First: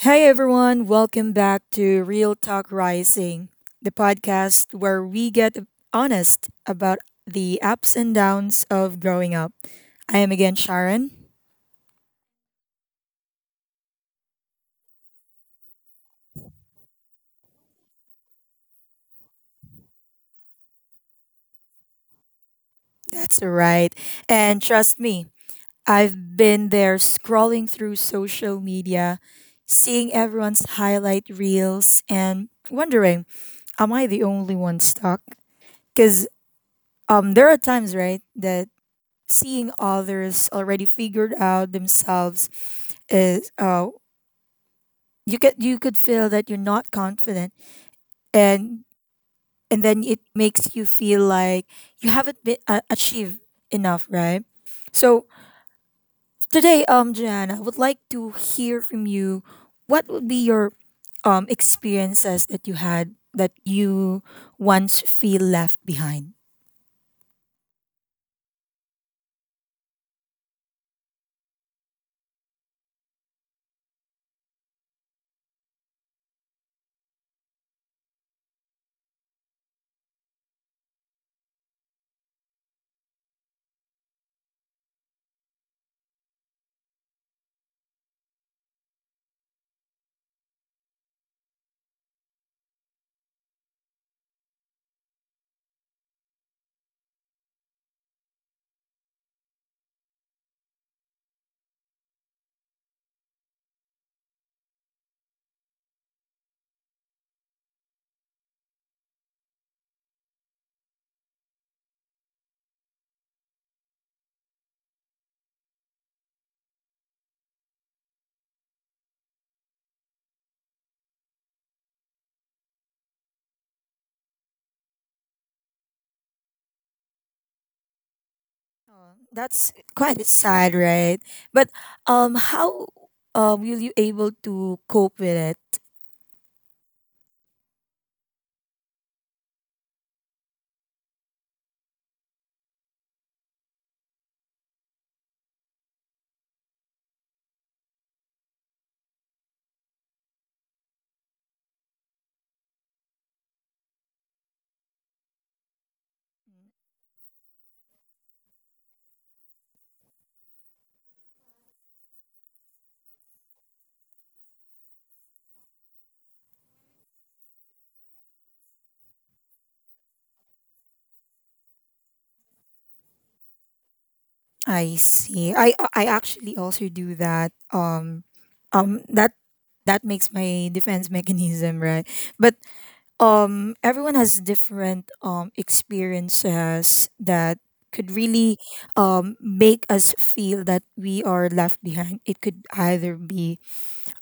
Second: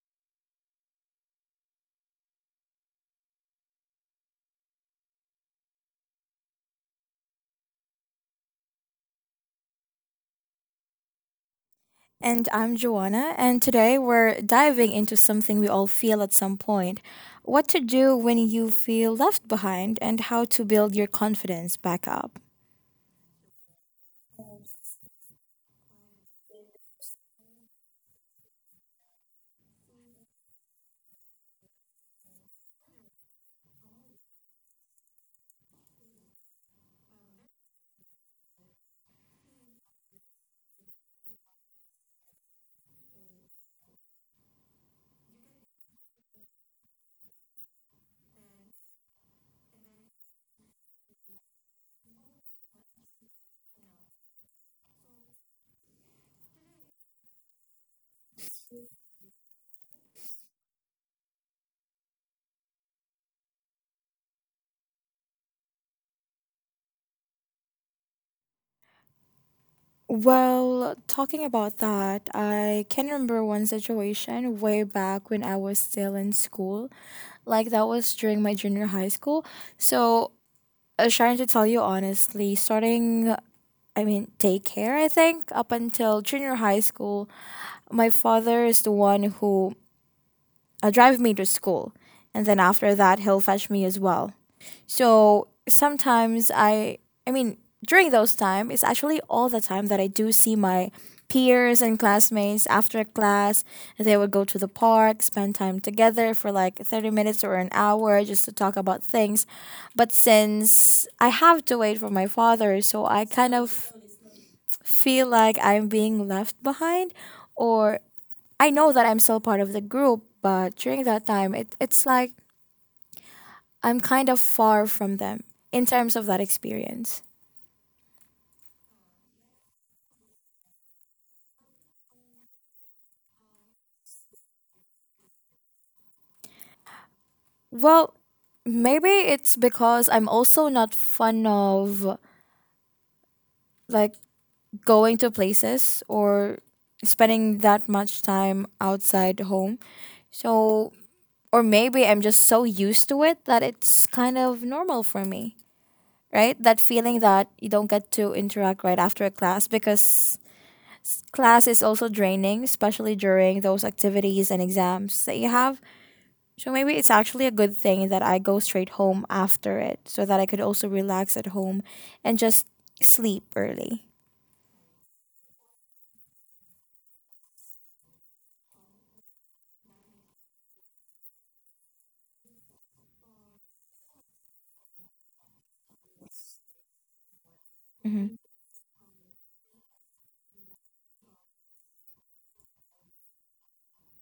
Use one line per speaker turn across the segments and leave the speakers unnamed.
Hey everyone, welcome back to Real Talk Rising, the podcast where we get honest about the ups and downs of growing up. I am again Sharon.
And I'm Joanna, and today we're diving into something we all feel at some point: what to do when you feel left behind and how to build your confidence back up.
That's right. And trust me, I've been there scrolling through social media, seeing everyone's highlight reels, and wondering, am I the only one stuck? Because there are times, right, that seeing others already figured out themselves is you could feel that you're not confident and and then it makes you feel like you haven't been, achieved enough, right? So today, Joanna, I would like to hear from you, what would be your experiences that you had that you once feel left behind?
Well, talking about that, I can remember one situation way back when I was still in school. Like, that was during my junior high school. So, trying to tell you honestly, starting, I mean, daycare, I think, up until junior high school, my father is the one who drive me to school, and then after that he'll fetch me as well. So sometimes I, during those time, it's actually all the time that I do see my peers and classmates after class. They would go to the park, spend time together for like 30 minutes or an hour just to talk about things. But since I have to wait for my father, so I kind of feel like I'm being left behind, or I know that I'm still part of the group, but during that time, it's like I'm kind of far from them in terms of that experience.
Oh, that's quite sad, right? But how will you able to cope with it?
Well, maybe it's because I'm also not fond of, like, going to places or spending that much time outside home. So, or maybe I'm just so used to it that it's kind of normal for me, right? That feeling that you don't get to interact right after a class because class is also draining, especially during those activities and exams that you have. So maybe it's actually a good thing that I go straight home after it so that I could also relax at home and just sleep early.
I see. I actually also do that. Um, that that makes my defense mechanism, right? But everyone has different experiences that could
Hmm.
really make us feel that we are left behind. It could either be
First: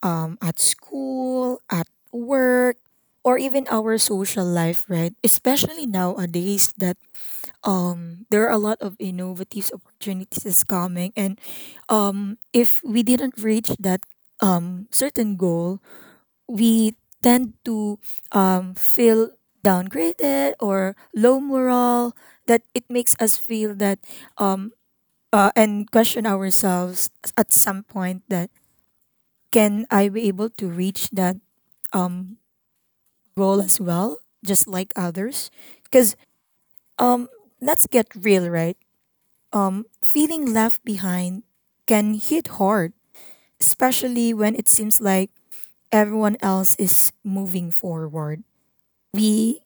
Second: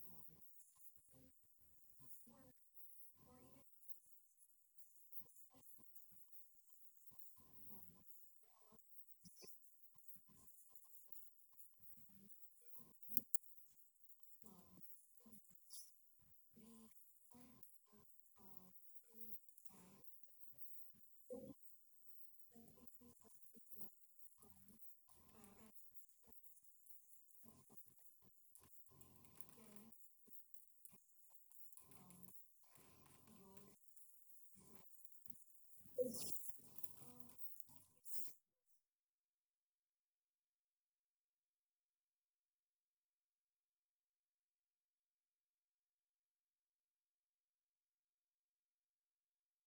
at school, at work, or even our social life, right? Especially nowadays that there are a lot of innovative opportunities is coming, and if we didn't reach that certain goal, we tend to feel downgraded or low morale. That it makes us feel that um, and question ourselves at some point, that can I be able to reach that um role as well, just like others. Because um, let's get real, right? Feeling left behind can hit hard, especially when it seems like everyone else is moving forward. We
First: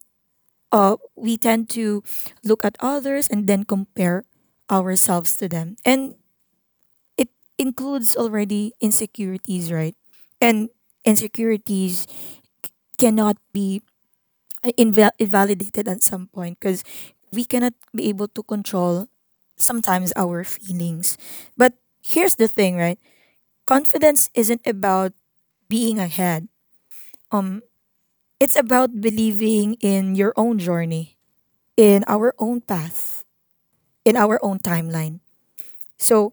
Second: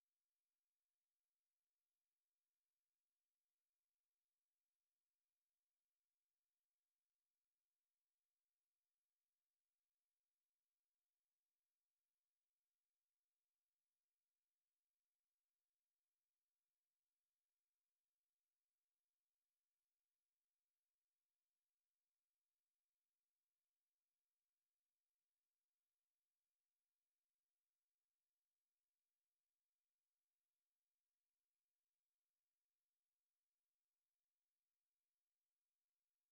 we tend to look at others and then compare ourselves to them, and it includes already insecurities, right? And insecurities cannot be invalidated at some point because we cannot be able to control sometimes our feelings. But here's the thing, right? Confidence isn't about being ahead. Um, it's about believing in your own journey, in our own path, in our own timeline. So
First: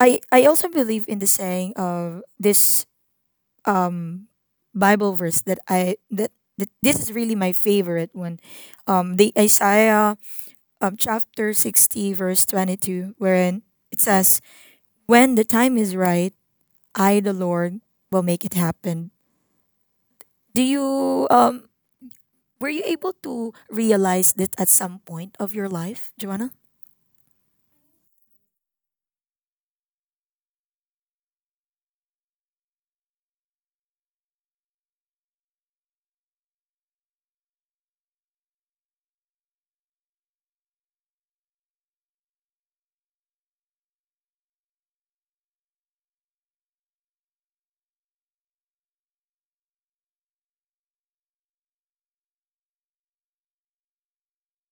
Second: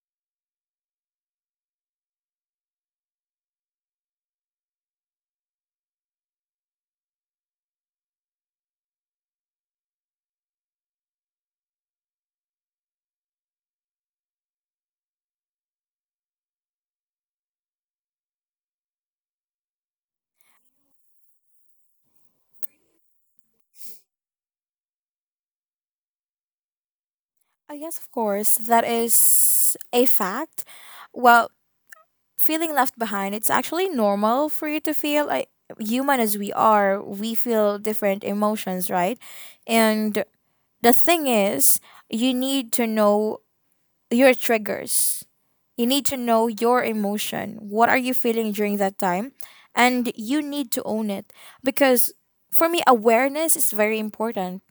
I also believe in the saying of this um Bible verse that this is really my favorite one. The Isaiah, chapter 60, verse 22, wherein it says, when the time is right, I, the Lord, will make it happen. Do you, were you able to realize this at some point of your life, Joanna?
I guess, of course, that is a fact. Well, feeling left behind, it's actually normal for you to feel like, human as we are, we feel different emotions, right? And the thing is, you need to know your triggers. You need to know your emotion. What are you feeling during that time? And you need to own it because for me awareness is very important.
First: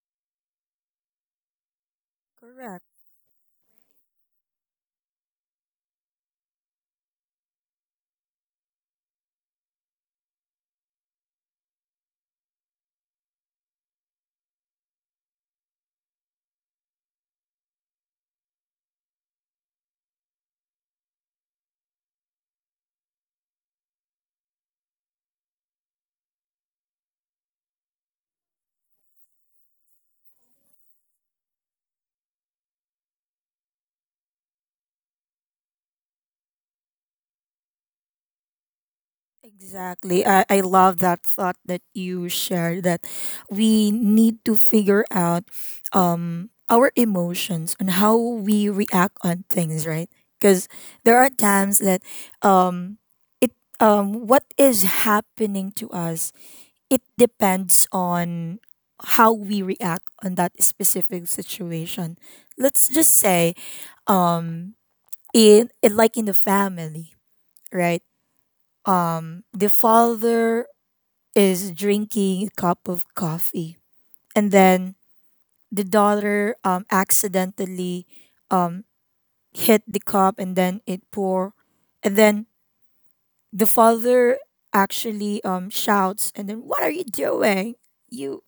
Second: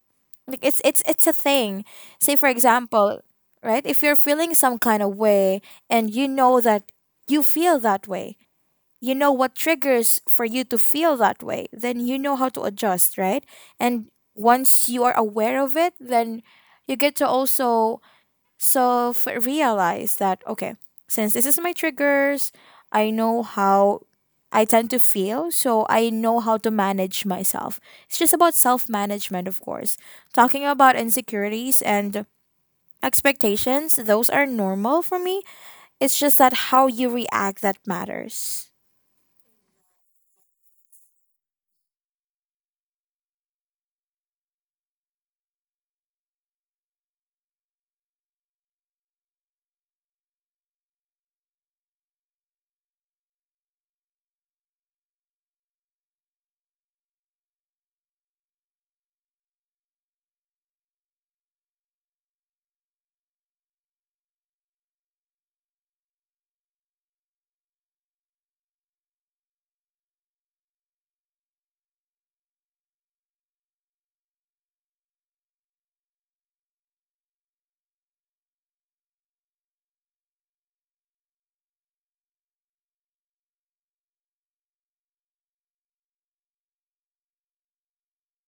Like, it's a thing. Say for
Correct.
example, right? If you're feeling some kind of way and you know that you feel that way, you know what triggers for you to feel that way, then you know how to adjust, right? And once you are aware of it, then you get to also realize that okay, since this is my triggers, I know how I tend to feel, so I know how to manage myself. It's just about self management, of course. Talking about insecurities and expectations, those are normal for me. It's just that how you react that matters.
Exactly. I love that thought that you shared, that we need to figure out our emotions and how we react on things, right? Because there are times that um, it what is happening to us, it depends on how we react on that specific situation. Let's just say, um, in like, in the family, right? The father is drinking a cup of coffee. And then the daughter accidentally um, hit the cup and then it pour. And then the father actually shouts, and then, what are you doing? You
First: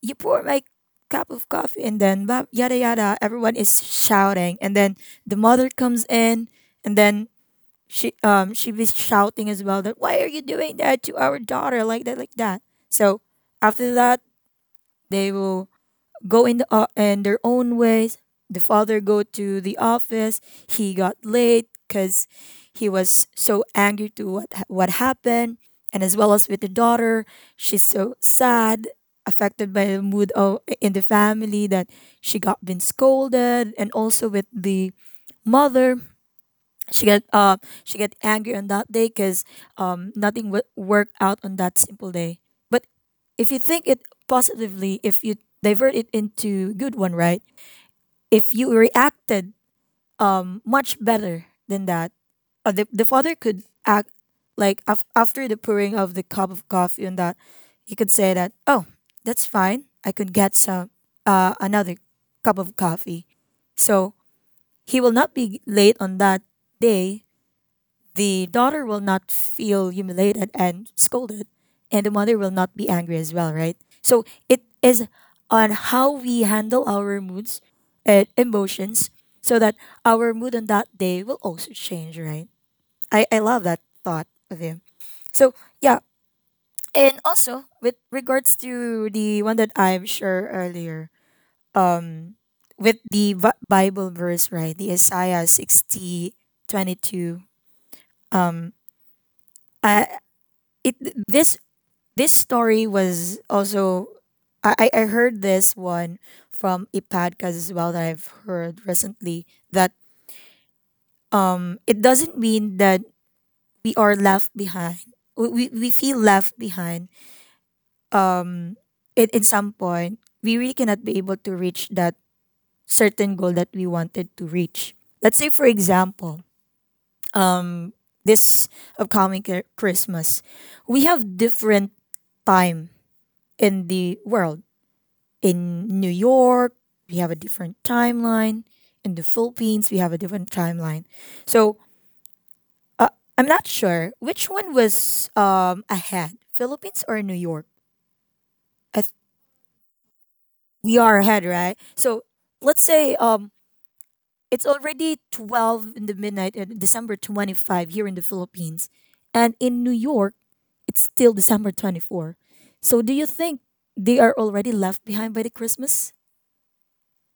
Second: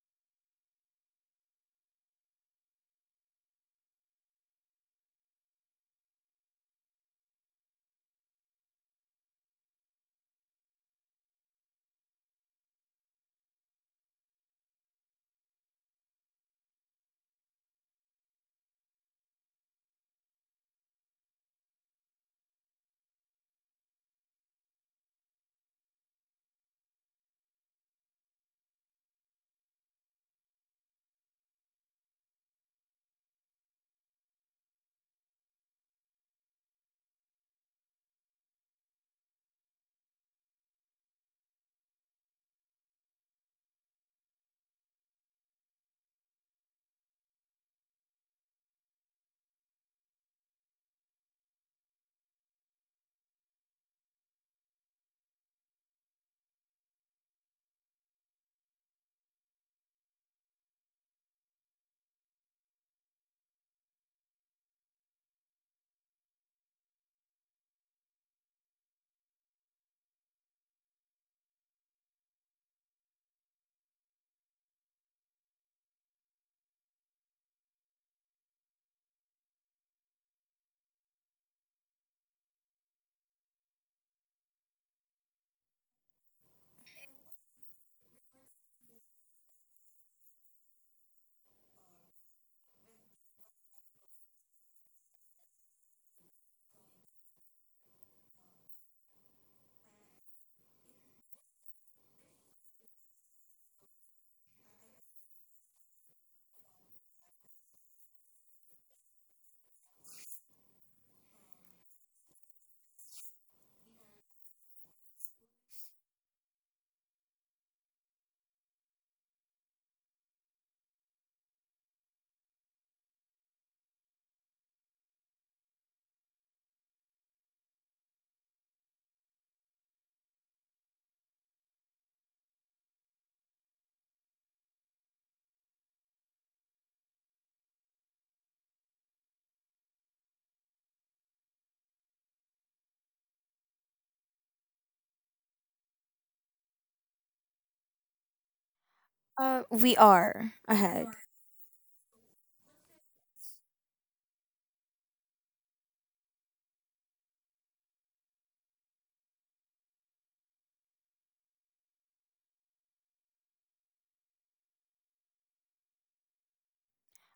you pour my cup of coffee, and then blah, yada yada. Everyone is shouting. And then the mother comes in and then she was shouting as well, that why are you doing that to our daughter like that like that. So after that, they will go in, in their own ways. The father go to the office. He got late because he was so angry to what happened, and as well as with the daughter, she's so sad, affected by the mood of in the family, that she got been scolded. And also with the mother, she get uh she get angry on that day because nothing worked out on that simple day. But if you think it positively, if you divert it into good one, right? If you reacted much better than that, the father could act, like, after the pouring of the cup of coffee, and that you could say that, oh, that's fine, I could get some another cup of coffee. So he will not be late on that day, the daughter will not feel humiliated and scolded, and the mother will not be angry as well, right? So it is on how we handle our moods and emotions so that our mood on that day will also change, right? I love that thought of him. So yeah, and also with regards to the one that I've shared earlier, um, with the Bible verse, right, the Isaiah 60:22. Um, I it this this story was also, I heard this one from a podcast as well that I've heard recently, that it doesn't mean that we are left behind. We feel left behind. Um it In some point, we really cannot be able to reach that certain goal that we wanted to reach. Let's say, for example, um this upcoming Christmas, we have different time in the world. In New York, we have a different timeline. In the Philippines, we have a different timeline. So uh, I'm not sure which one was ahead, Philippines or New York. I th-
We are
we
ahead.
are ahead, right? So let's say, it's already 12 in the midnight, December 25 here in the Philippines. And in New York, it's still December 24. So do you think they are already left behind by the Christmas?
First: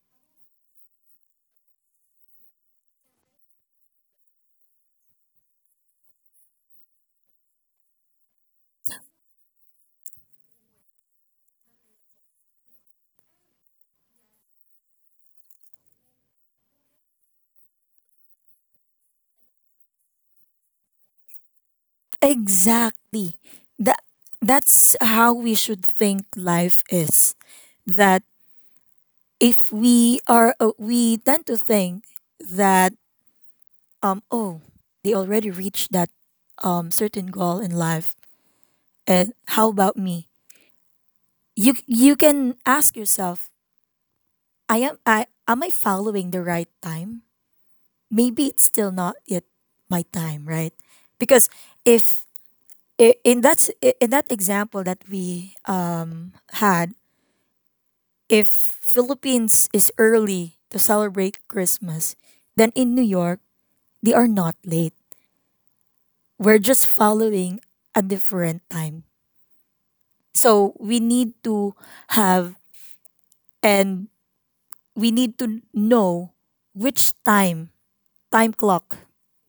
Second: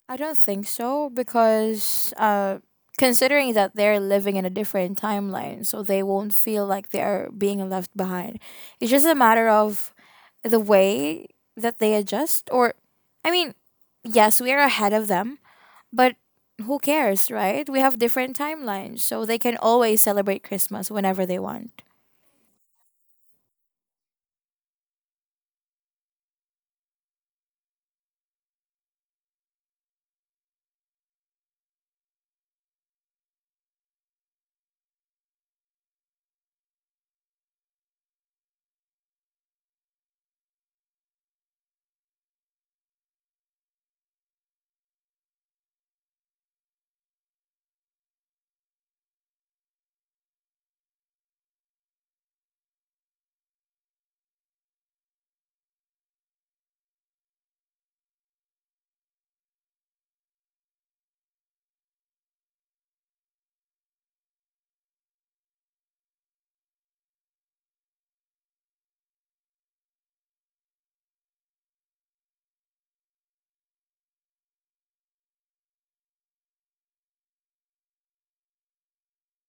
I don't think so because, considering that they're living in a different timeline, so they won't feel like they are being left behind. It's just a matter of the way that they adjust. Or, I mean, yes, we are ahead of them, but who cares, right? We have different timelines, so they can always celebrate Christmas whenever they want.
Exactly. That that's how we should think life is. That if we are we tend to think that, oh, they already reached that certain goal in life, and how about me? You can ask yourself, I following the right time? Maybe it's still not yet my time, right? Because if in that example that we had, if Philippines is early to celebrate Christmas, then in New York, they are not late. We're just following a different time. So we need to have, and we need to know which time, time clock,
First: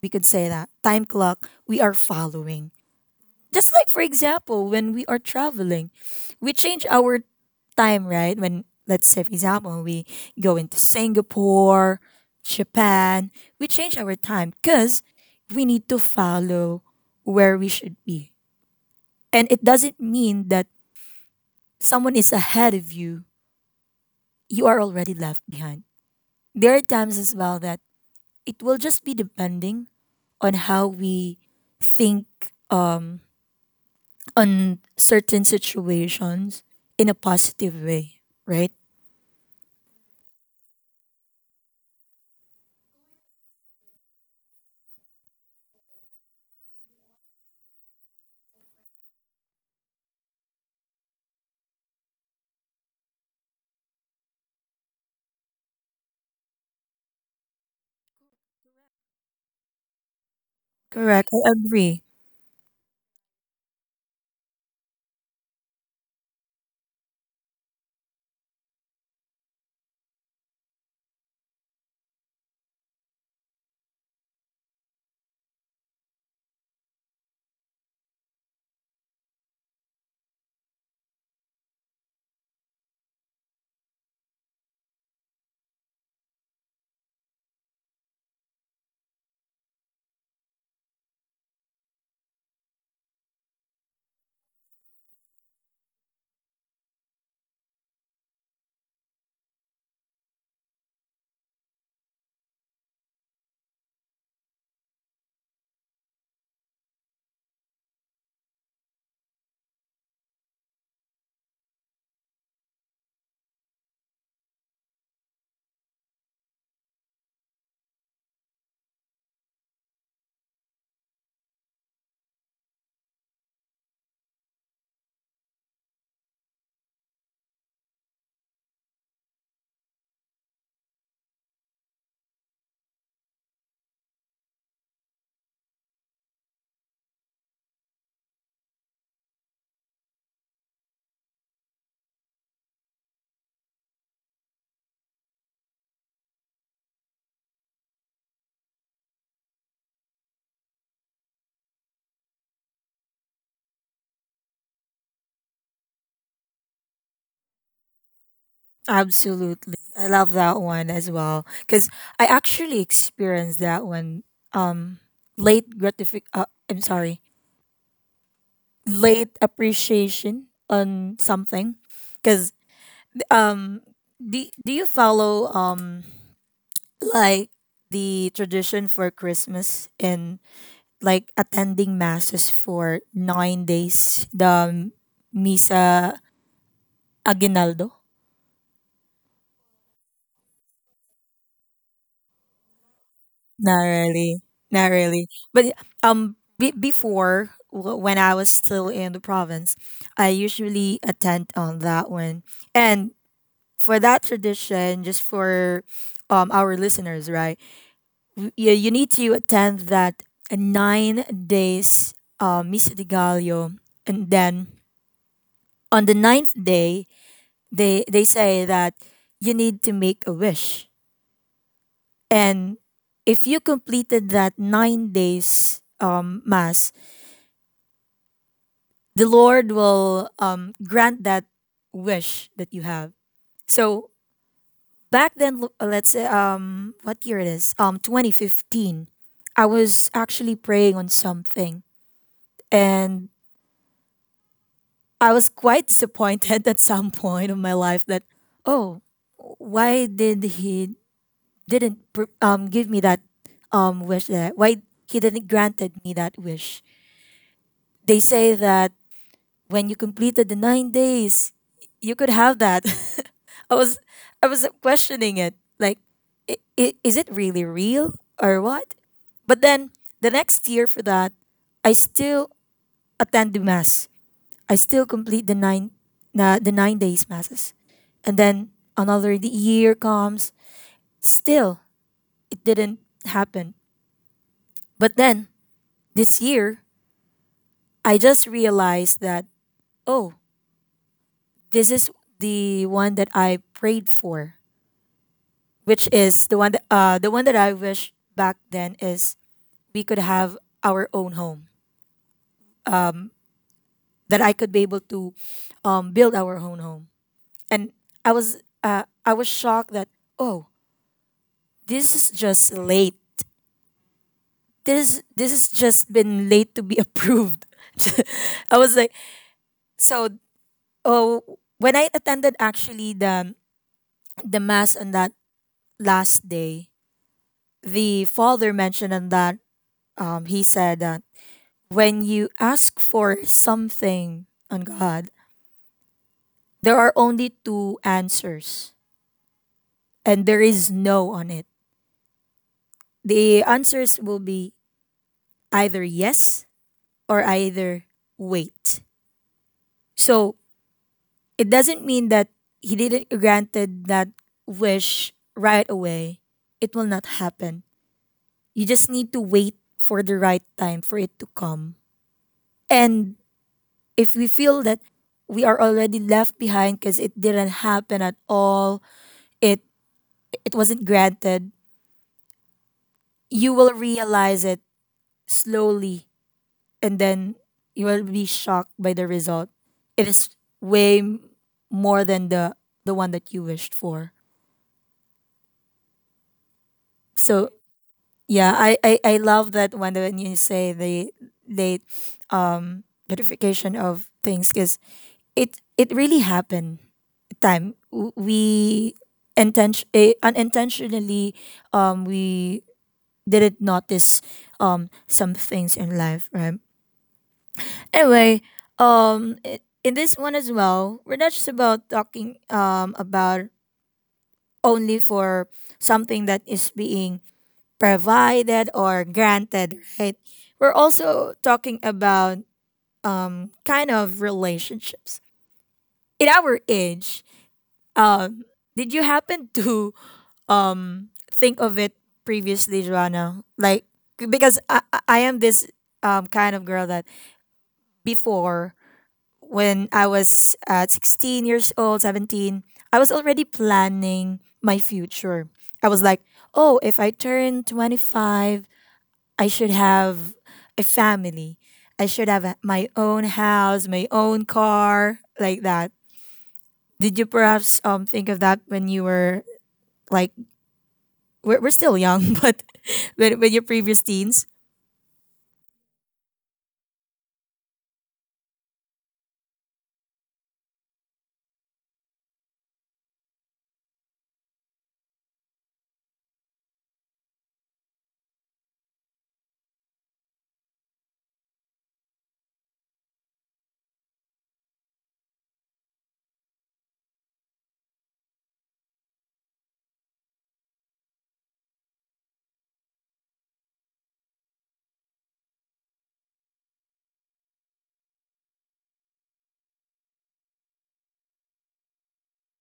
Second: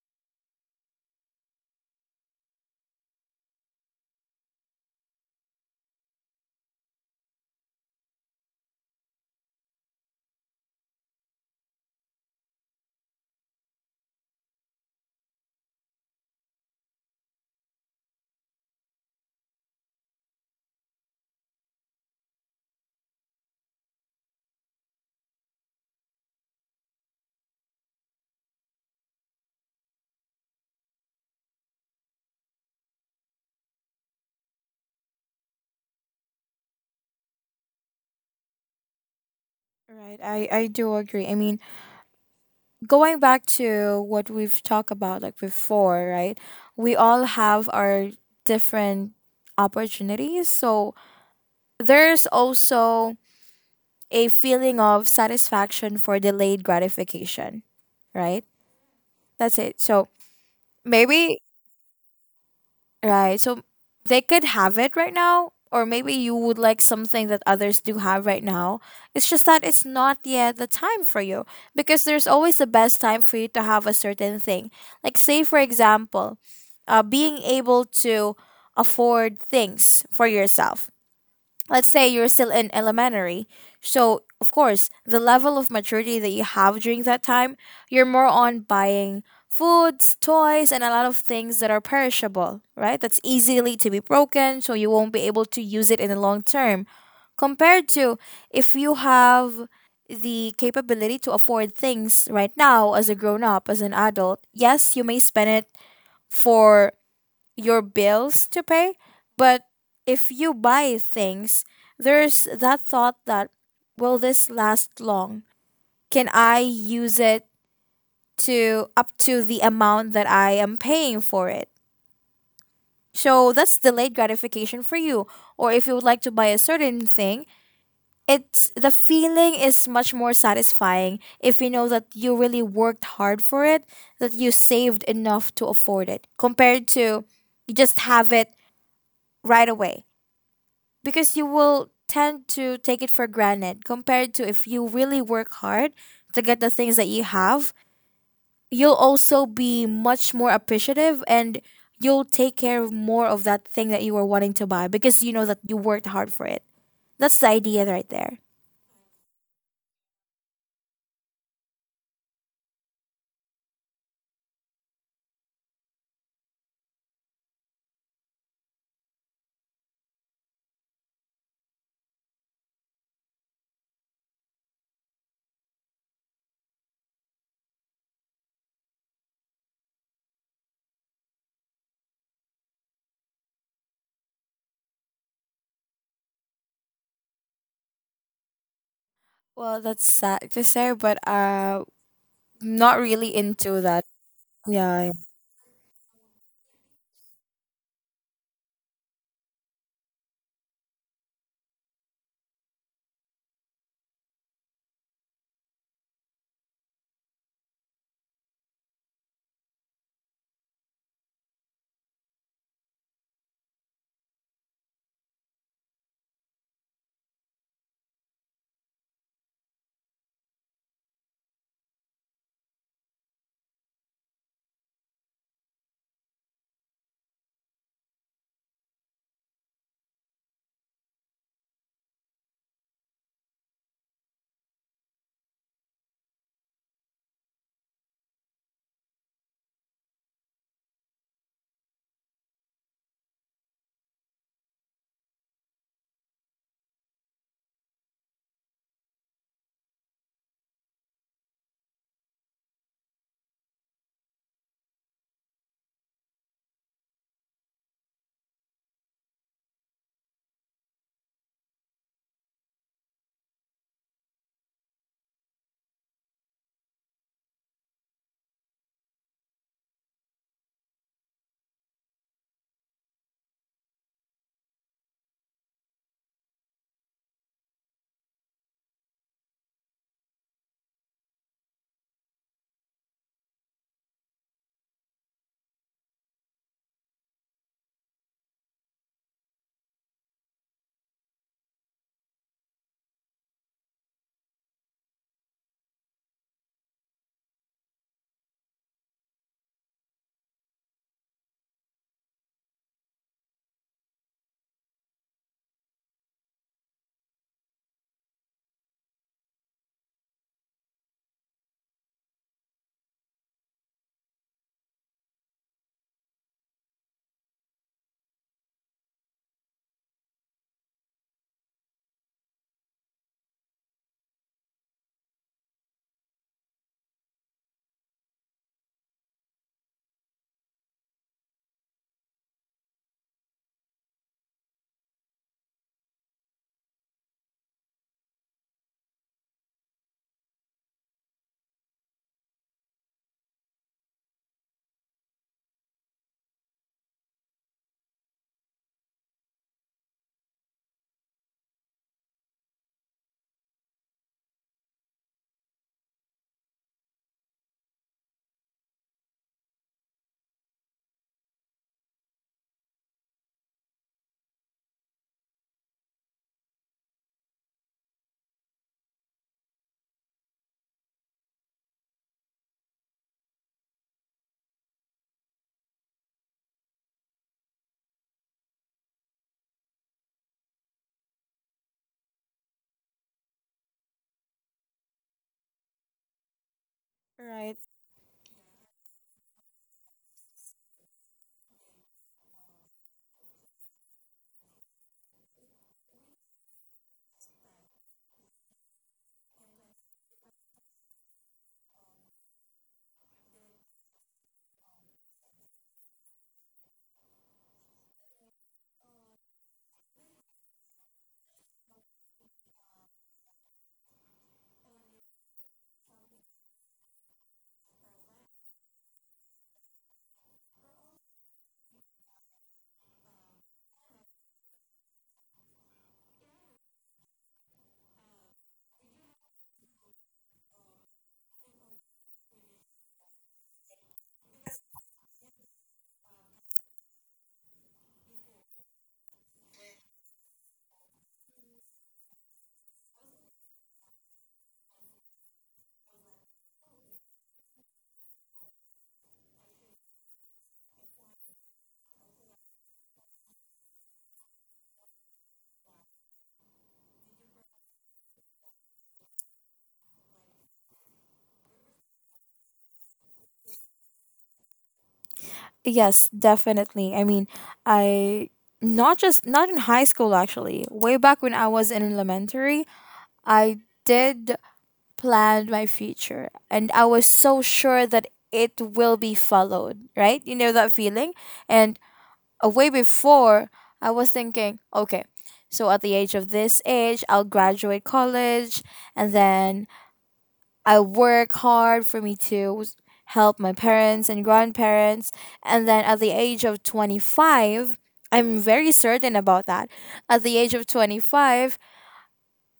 we could say that, time clock we are following. Just like, for example, when we are traveling, we change our time, right? When, let's say, for example, we go into Singapore, Japan, we change our time because we need to follow where we should be. And it doesn't mean that someone is ahead of you, you are already left behind. There are times as well that it will just be depending on how we think, um, on certain situations, in a positive way, right?
Right, I do agree. I mean, going back to what we've talked about like before, right? We all have our different opportunities. So there's also a feeling of satisfaction for delayed gratification, right? That's it. So
Correct.
maybe
I agree.
right. So they could have it right now, or maybe you would like something that others do have right now. It's just that it's not yet the time for you because there's always the best time for you to have a certain thing. Like, say, for example, being able to afford things for yourself, let's say you're still in elementary. So, of course, the level of maturity that you have during that time, you're more on buying foods, toys, and a lot of things that are perishable, right? That's easily to be broken, so you won't be able to use it in the long term. Compared to if you have the capability to afford things right now as a grown up, as an adult, yes, you may spend it for your bills to pay. But if you buy things, there's that thought that, will this last long? Can I use it to up to the amount that I am paying for it? So that's delayed gratification for you. Or if you would like to buy a certain thing, it's, the feeling is much more satisfying if you know that you really worked hard for it, that you saved enough to afford it, compared to you just have it right away. Because you will tend to take it for granted compared to if you really work hard to get the things that you have, you'll also be much more appreciative and you'll take care of more of that thing that you were wanting to buy because you know that you worked hard for it. That's the idea right there.
Absolutely. I love that one as well, cuz I actually experienced that one, um late gratific I'm sorry, late appreciation on something, cuz um do you follow, like, the tradition for Christmas and like attending masses for 9 days, the misa Aguinaldo?
Well, that's sad to say, but, not really into
Not
that.
really. Not
Yeah, yeah.
really. But when I was still in the province, I usually attend on that one. And for that tradition, just for our listeners, right? You need to attend that 9 days Misa de Gallo, and then on the ninth day, they say that you need to make a wish. And if you completed that 9 days mass, the Lord will grant that wish that you have. So back then, let's say, what year it is? 2015. I was actually praying on something, and I was quite disappointed at some point of my life, that oh, why did he didn't give me that wish, that why he didn't granted me that wish. They say that when you completed the 9 days, you could have that. I was I was questioning it. Like, is it really real or what? But then the next year for that, I still attend the mass. I still complete the 9 days masses, and then another the year comes. Still, it didn't happen. But then this year, I just realized that oh, this is the one that I prayed for, which is the one that I wish back then is, we could have our own home, that I could be able to build our own home. And I was shocked that, oh, this is just late. This has just been late to be approved. I was like, so, oh, when I attended actually the mass on that last day, the father mentioned on that, he said that when you ask for something on God, there are only two answers, and there is no on it. The answers will be either yes, or either wait. So it doesn't mean that he didn't granted that wish right away, it will not happen. You just need to wait for the right time for it to come. And if we feel that we are already left behind because it didn't happen at all, it it wasn't granted, you will realize it slowly, and then you will be shocked by the result. It is way m- more than the one that you wished for. So
Right.
yeah, I love that one when you say the late um gratification of things, because it really happened. We unintentionally, we didn't notice some things in life, right? Anyway, in this one as well, we're not just about talking about only for something that is being provided or granted, right? We're also talking about kind of relationships in our age. Um, did you happen to think of it previously, Joanna? Like, because I am this kind of girl that before, when I was at 16 years old, 17, I was already planning my future. I was like, "Oh, if I turn 25, I should have a family. I should have my own house, my own car, like that." Did you perhaps think of that when you were like, we're still young, but when you're previous teens,
Yes, definitely. I mean, I, not just not in high school, actually way back when I was in elementary, I did plan my future and I was so sure that it will be followed, right? You know that feeling? And, way before, I was thinking, okay, so at the age of this age, I'll graduate college and then I work hard for me to help my parents and grandparents. And then at the age of 25, I'm very certain about that. At the age of 25,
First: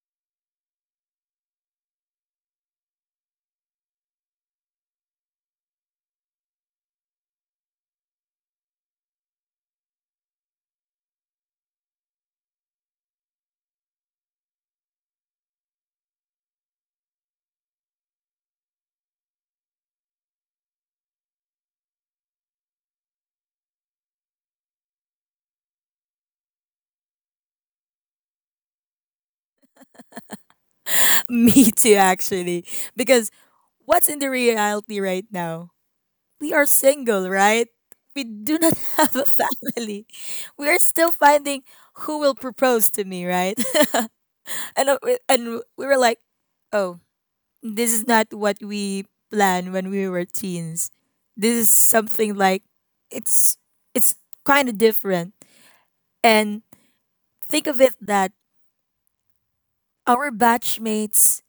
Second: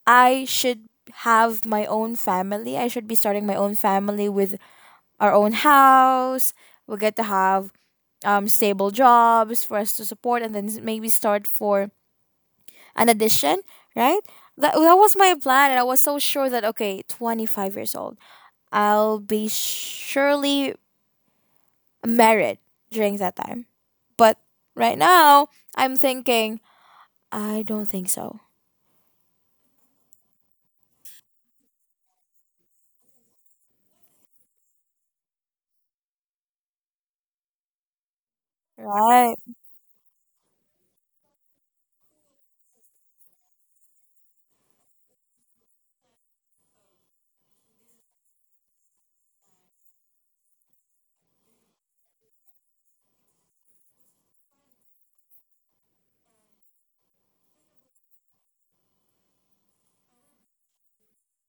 I should have my own family. I should be starting my own family with our own house. We get to have stable jobs for us to support and then maybe start for an addition, right? That was my plan and I was so sure that okay, 25 years old, I'll be surely married during that time. But right now, I'm thinking I don't think so.
me too, actually. Because what's in the reality right now? We are single, right? We do not have a
Right.
family. We are still finding who will propose to me, right? And, and we were like, oh, this is not what we planned when we were teens. This is something like it's it's kind of different. And think of it that our batchmates,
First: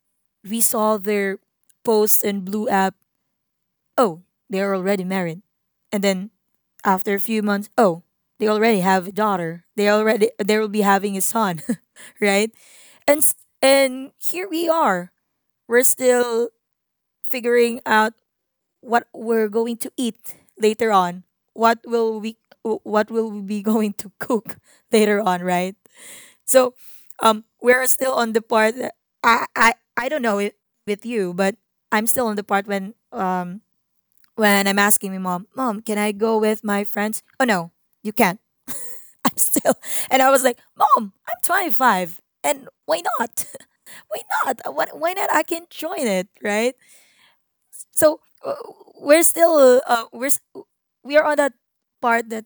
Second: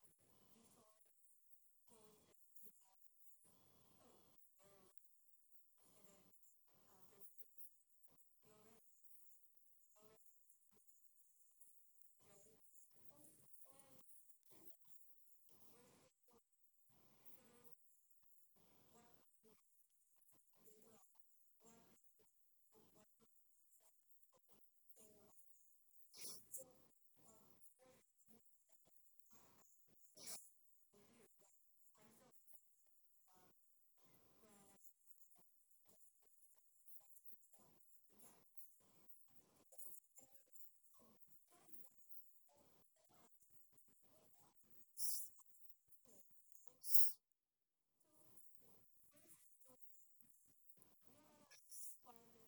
we saw their posts in Blue app. Oh, they're already married. And then after a few months, oh, they already have a daughter. They will be having a son, right? And s- and here we are. We're still figuring out what we're going to eat later on. What will we what will we be going to cook later on, right? So, we're still on the part that I don't know it with you, but I'm still on the part when, when I'm asking my mom, "Mom, can I go with my friends?" "Oh no, you can't." I'm still, and I was like, "Mom, I'm 25, and why not?" Why not? What? Why not? I can join it, right? So we're still we're s- We are on that part that,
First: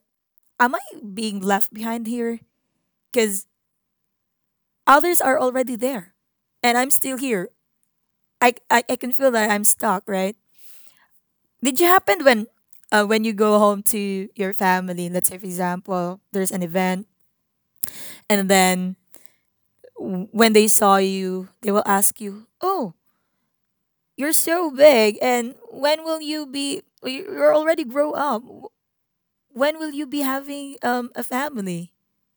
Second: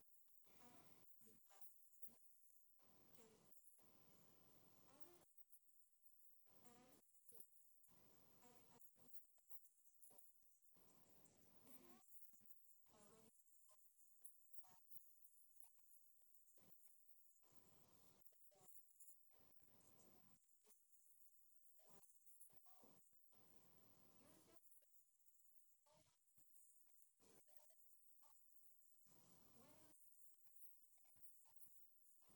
am I being left behind here? Because others are already there, and I'm still here. I can feel that I'm stuck, right? Did you happen, when you go home to your family, let's say for example, there's an event, and then when they saw you, they will ask you, "Oh, you're so big, and when will you be you're already grow up. When will you be having a family?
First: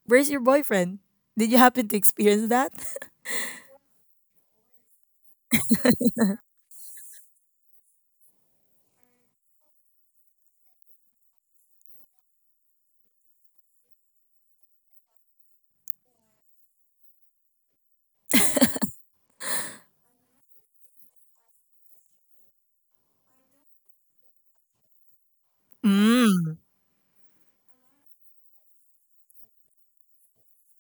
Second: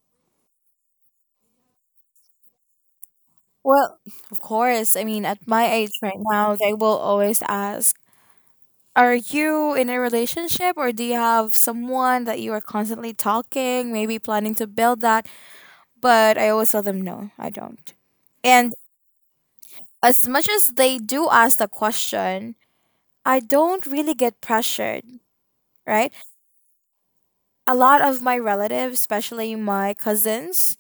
Where's your boyfriend?" Did you happen to experience that?
Well, of course. I mean, at my age right now, they will always ask, are you in a relationship or do you have someone that you are constantly talking, maybe planning to build that? But I always tell them, no, I don't. And as much as they do ask the question, I don't really get pressured, right?
Mm.
A lot of my relatives, especially my cousins,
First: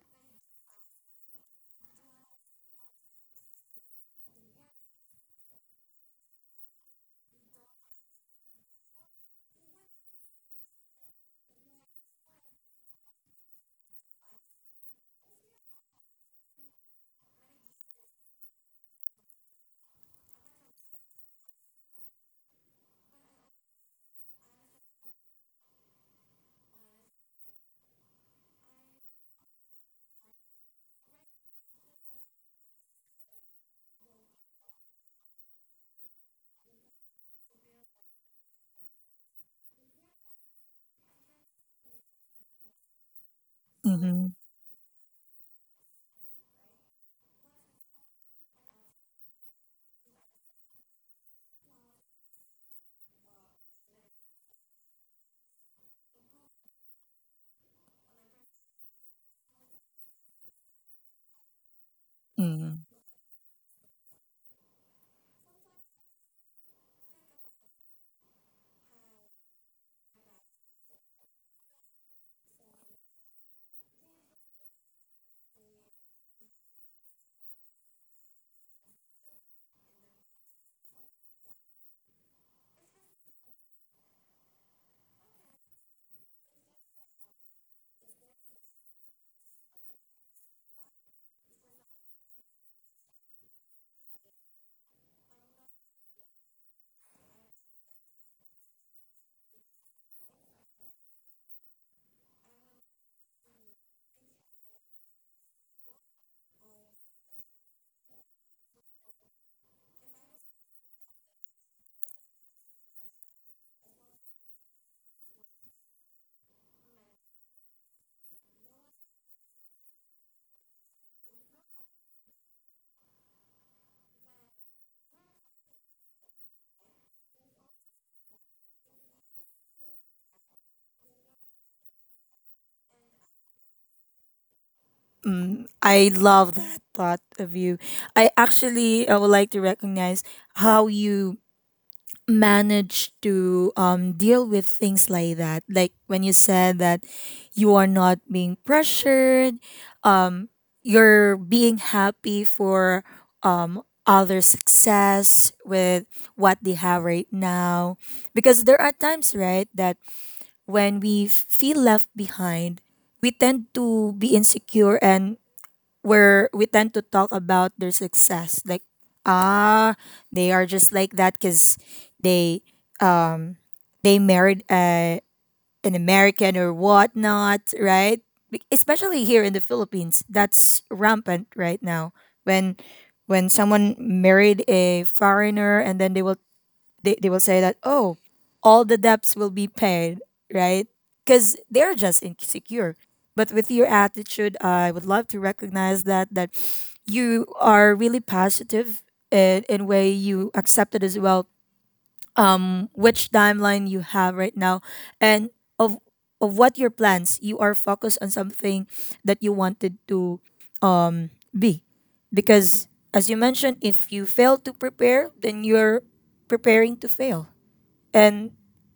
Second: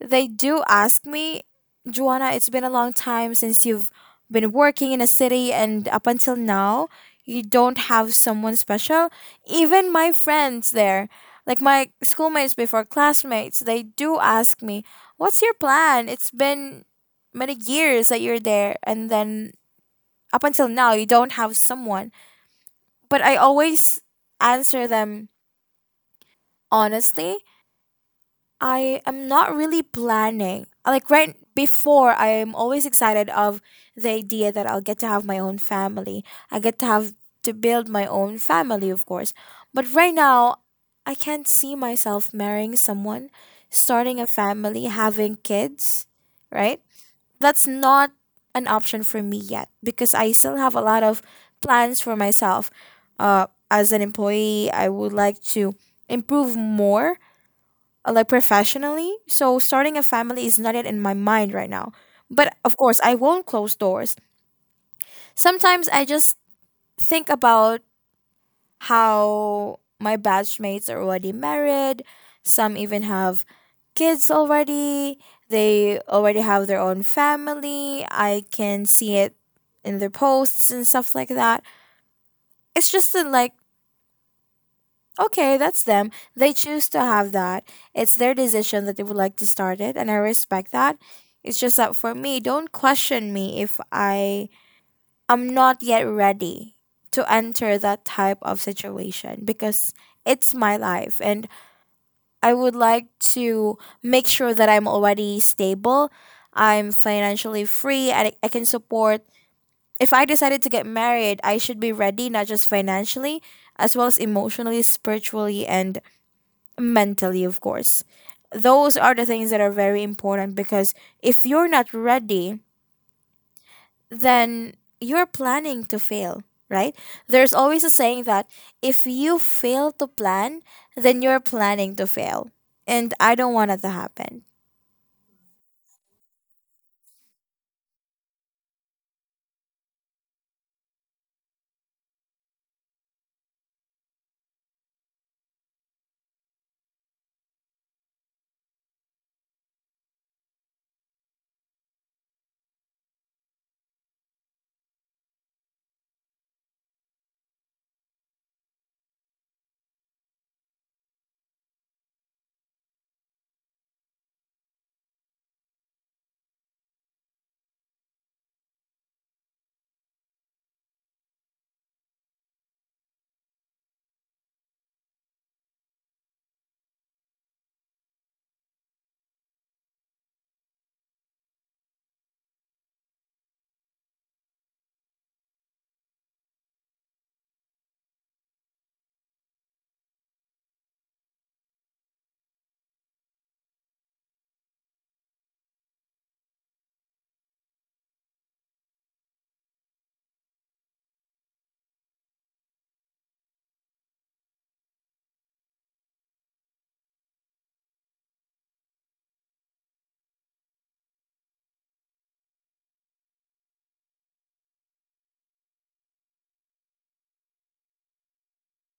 they do ask me, Joanna, it's been a long time since you've been working in a city, and up until now, you don't have someone special. Even my friends there, like my schoolmates before, classmates, they do ask me, what's your plan? It's been many years that you're there, and then up until now, you don't have someone. But I always answer them honestly, I am not really planning. Like right before, I am always excited of the idea that I'll get to have my own family. I get to have to build my own family, of course. But right now, I can't see myself marrying someone, starting
Mm-hmm.
a family, having kids, right? That's not an option for me yet because I still have a lot of plans for myself. As an employee, I would like to improve more, like professionally. So starting a family is not yet in my mind right now. But of course, I won't close doors. Sometimes I just think about how my batchmates are already married. Some even have kids already. They already have their own family. I can see it in their posts and stuff like that. It's just that, like, okay, that's them. They choose to have that. It's their decision that they would like to start it, and I respect that. It's just that for me, don't question me if I am not yet ready to enter that type of situation because it's my life, and I would like to make sure that I'm already stable. I'm financially free, and I can support. If I decided to get married, I should be ready, not just financially, as well as emotionally, spiritually, and mentally, of course. Those are the things that are very important because if you're not ready, then you're planning to fail, right? There's always a saying that if you fail to plan, then you're planning to fail. And I don't want that to happen.
Mm, I love that thought of you. I would like to recognize how you manage to, deal with things like that. Like when you said that you are not being pressured, um, you're being happy for, um, other success with what they have right now. Because there are times, right, that when we feel left behind, we tend to be insecure, and where we tend to talk about their success, like, ah, they are just like that because they, um they married a, an American or whatnot, right? Especially here in the Philippines, that's rampant right now, when when someone married a foreigner and then they will, they will say that, oh, all the debts will be paid, right? Because they're just insecure. But with your attitude, I would love to recognize that, that you are really positive in way you accept it as well, which timeline you have right now, and of of what your plans you are focused on, something that you wanted to be, because as you mentioned, if you fail to prepare, then you're preparing to fail. And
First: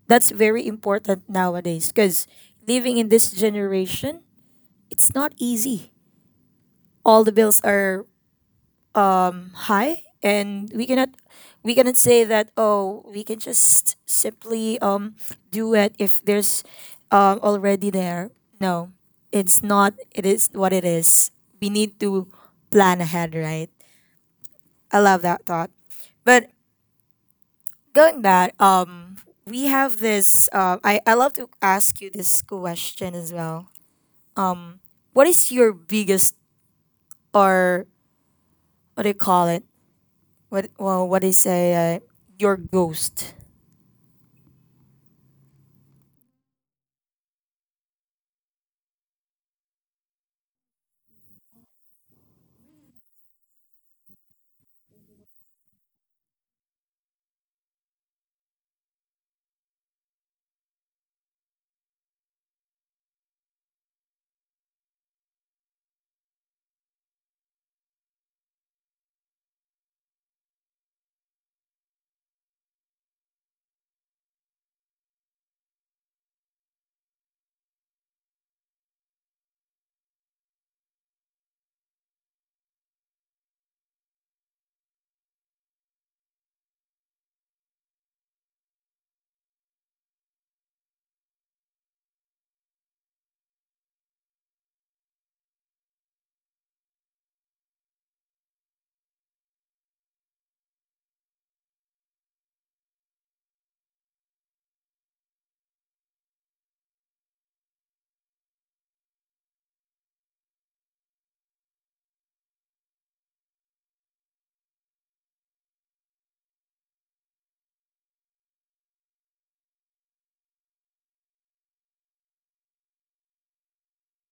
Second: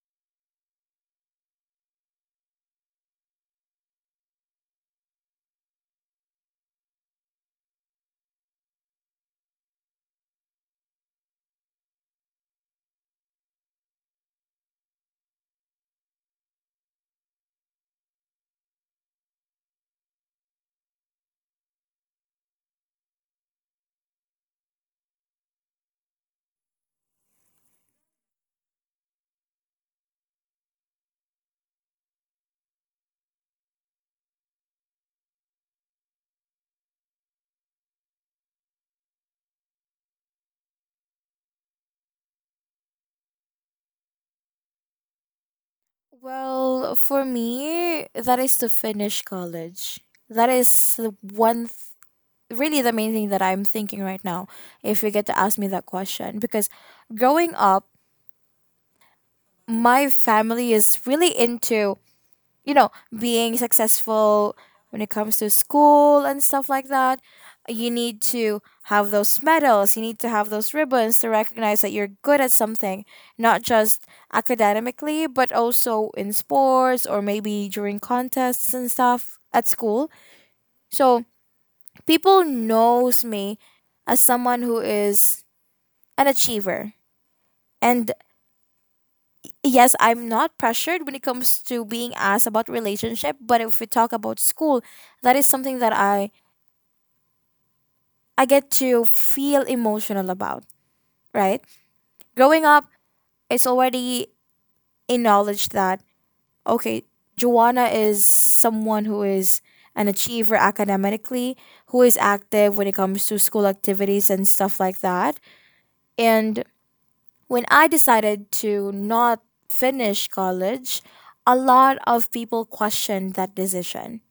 that's very important nowadays, because living in this generation, it's not easy. All the bills are high, and we cannot, we cannot say that, oh, we can just simply, do it if there's, already there. No, it's not, it is what it is. We need to plan ahead, right? I love that thought. But going back, we have this. I love to ask you this question as well. What is your biggest, or what do you call it? What, well, what do you say? Your ghost,
Well, for me, that is to finish college. That is the one, really the main thing that I'm thinking right now, if you get to ask me that question. Because growing up, my family is really into, you know, being successful when it comes to school and stuff like that. You need to have those medals, you need to have those ribbons to recognize that you're good at something, not just academically, but also in sports or maybe during contests and stuff at school. So people knows me as someone who is an achiever. And yes, I'm not pressured when it comes to being asked about relationship, but if we talk about school, that is something that I get to feel emotional about, right? Growing up, it's already a knowledge that okay, Joanna is someone who is an achiever academically, who is active when it comes to school activities and stuff like that. And when I decided to not finish college, a lot of people questioned that decision.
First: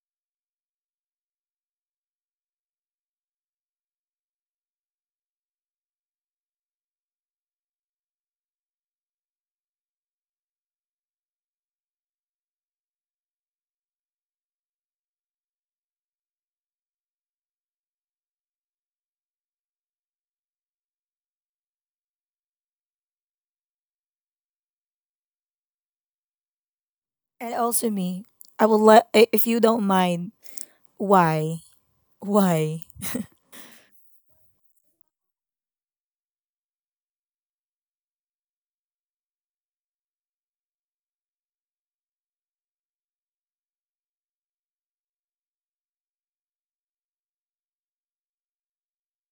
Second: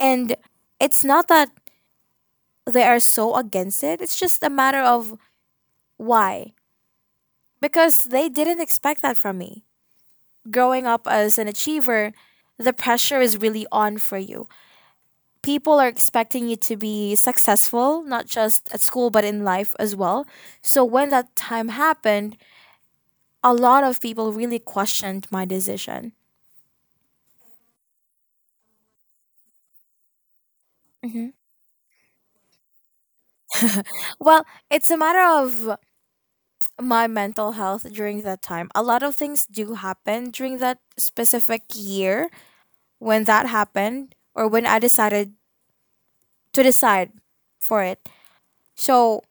And it's not that they are so against it, it's just a matter of why. Because they didn't expect that from me. Growing up as an achiever, the pressure is really on for you. People are expecting you to be successful, not just at school, but in life as well. So when that time happened, a lot of people really questioned my decision.
and also me. I will let, if you don't mind.
Mhm.
Why? Why?
Well, it's a matter of my mental health during that time. A lot of things do happen during that specific year when that happened or when I decided to decide for it. So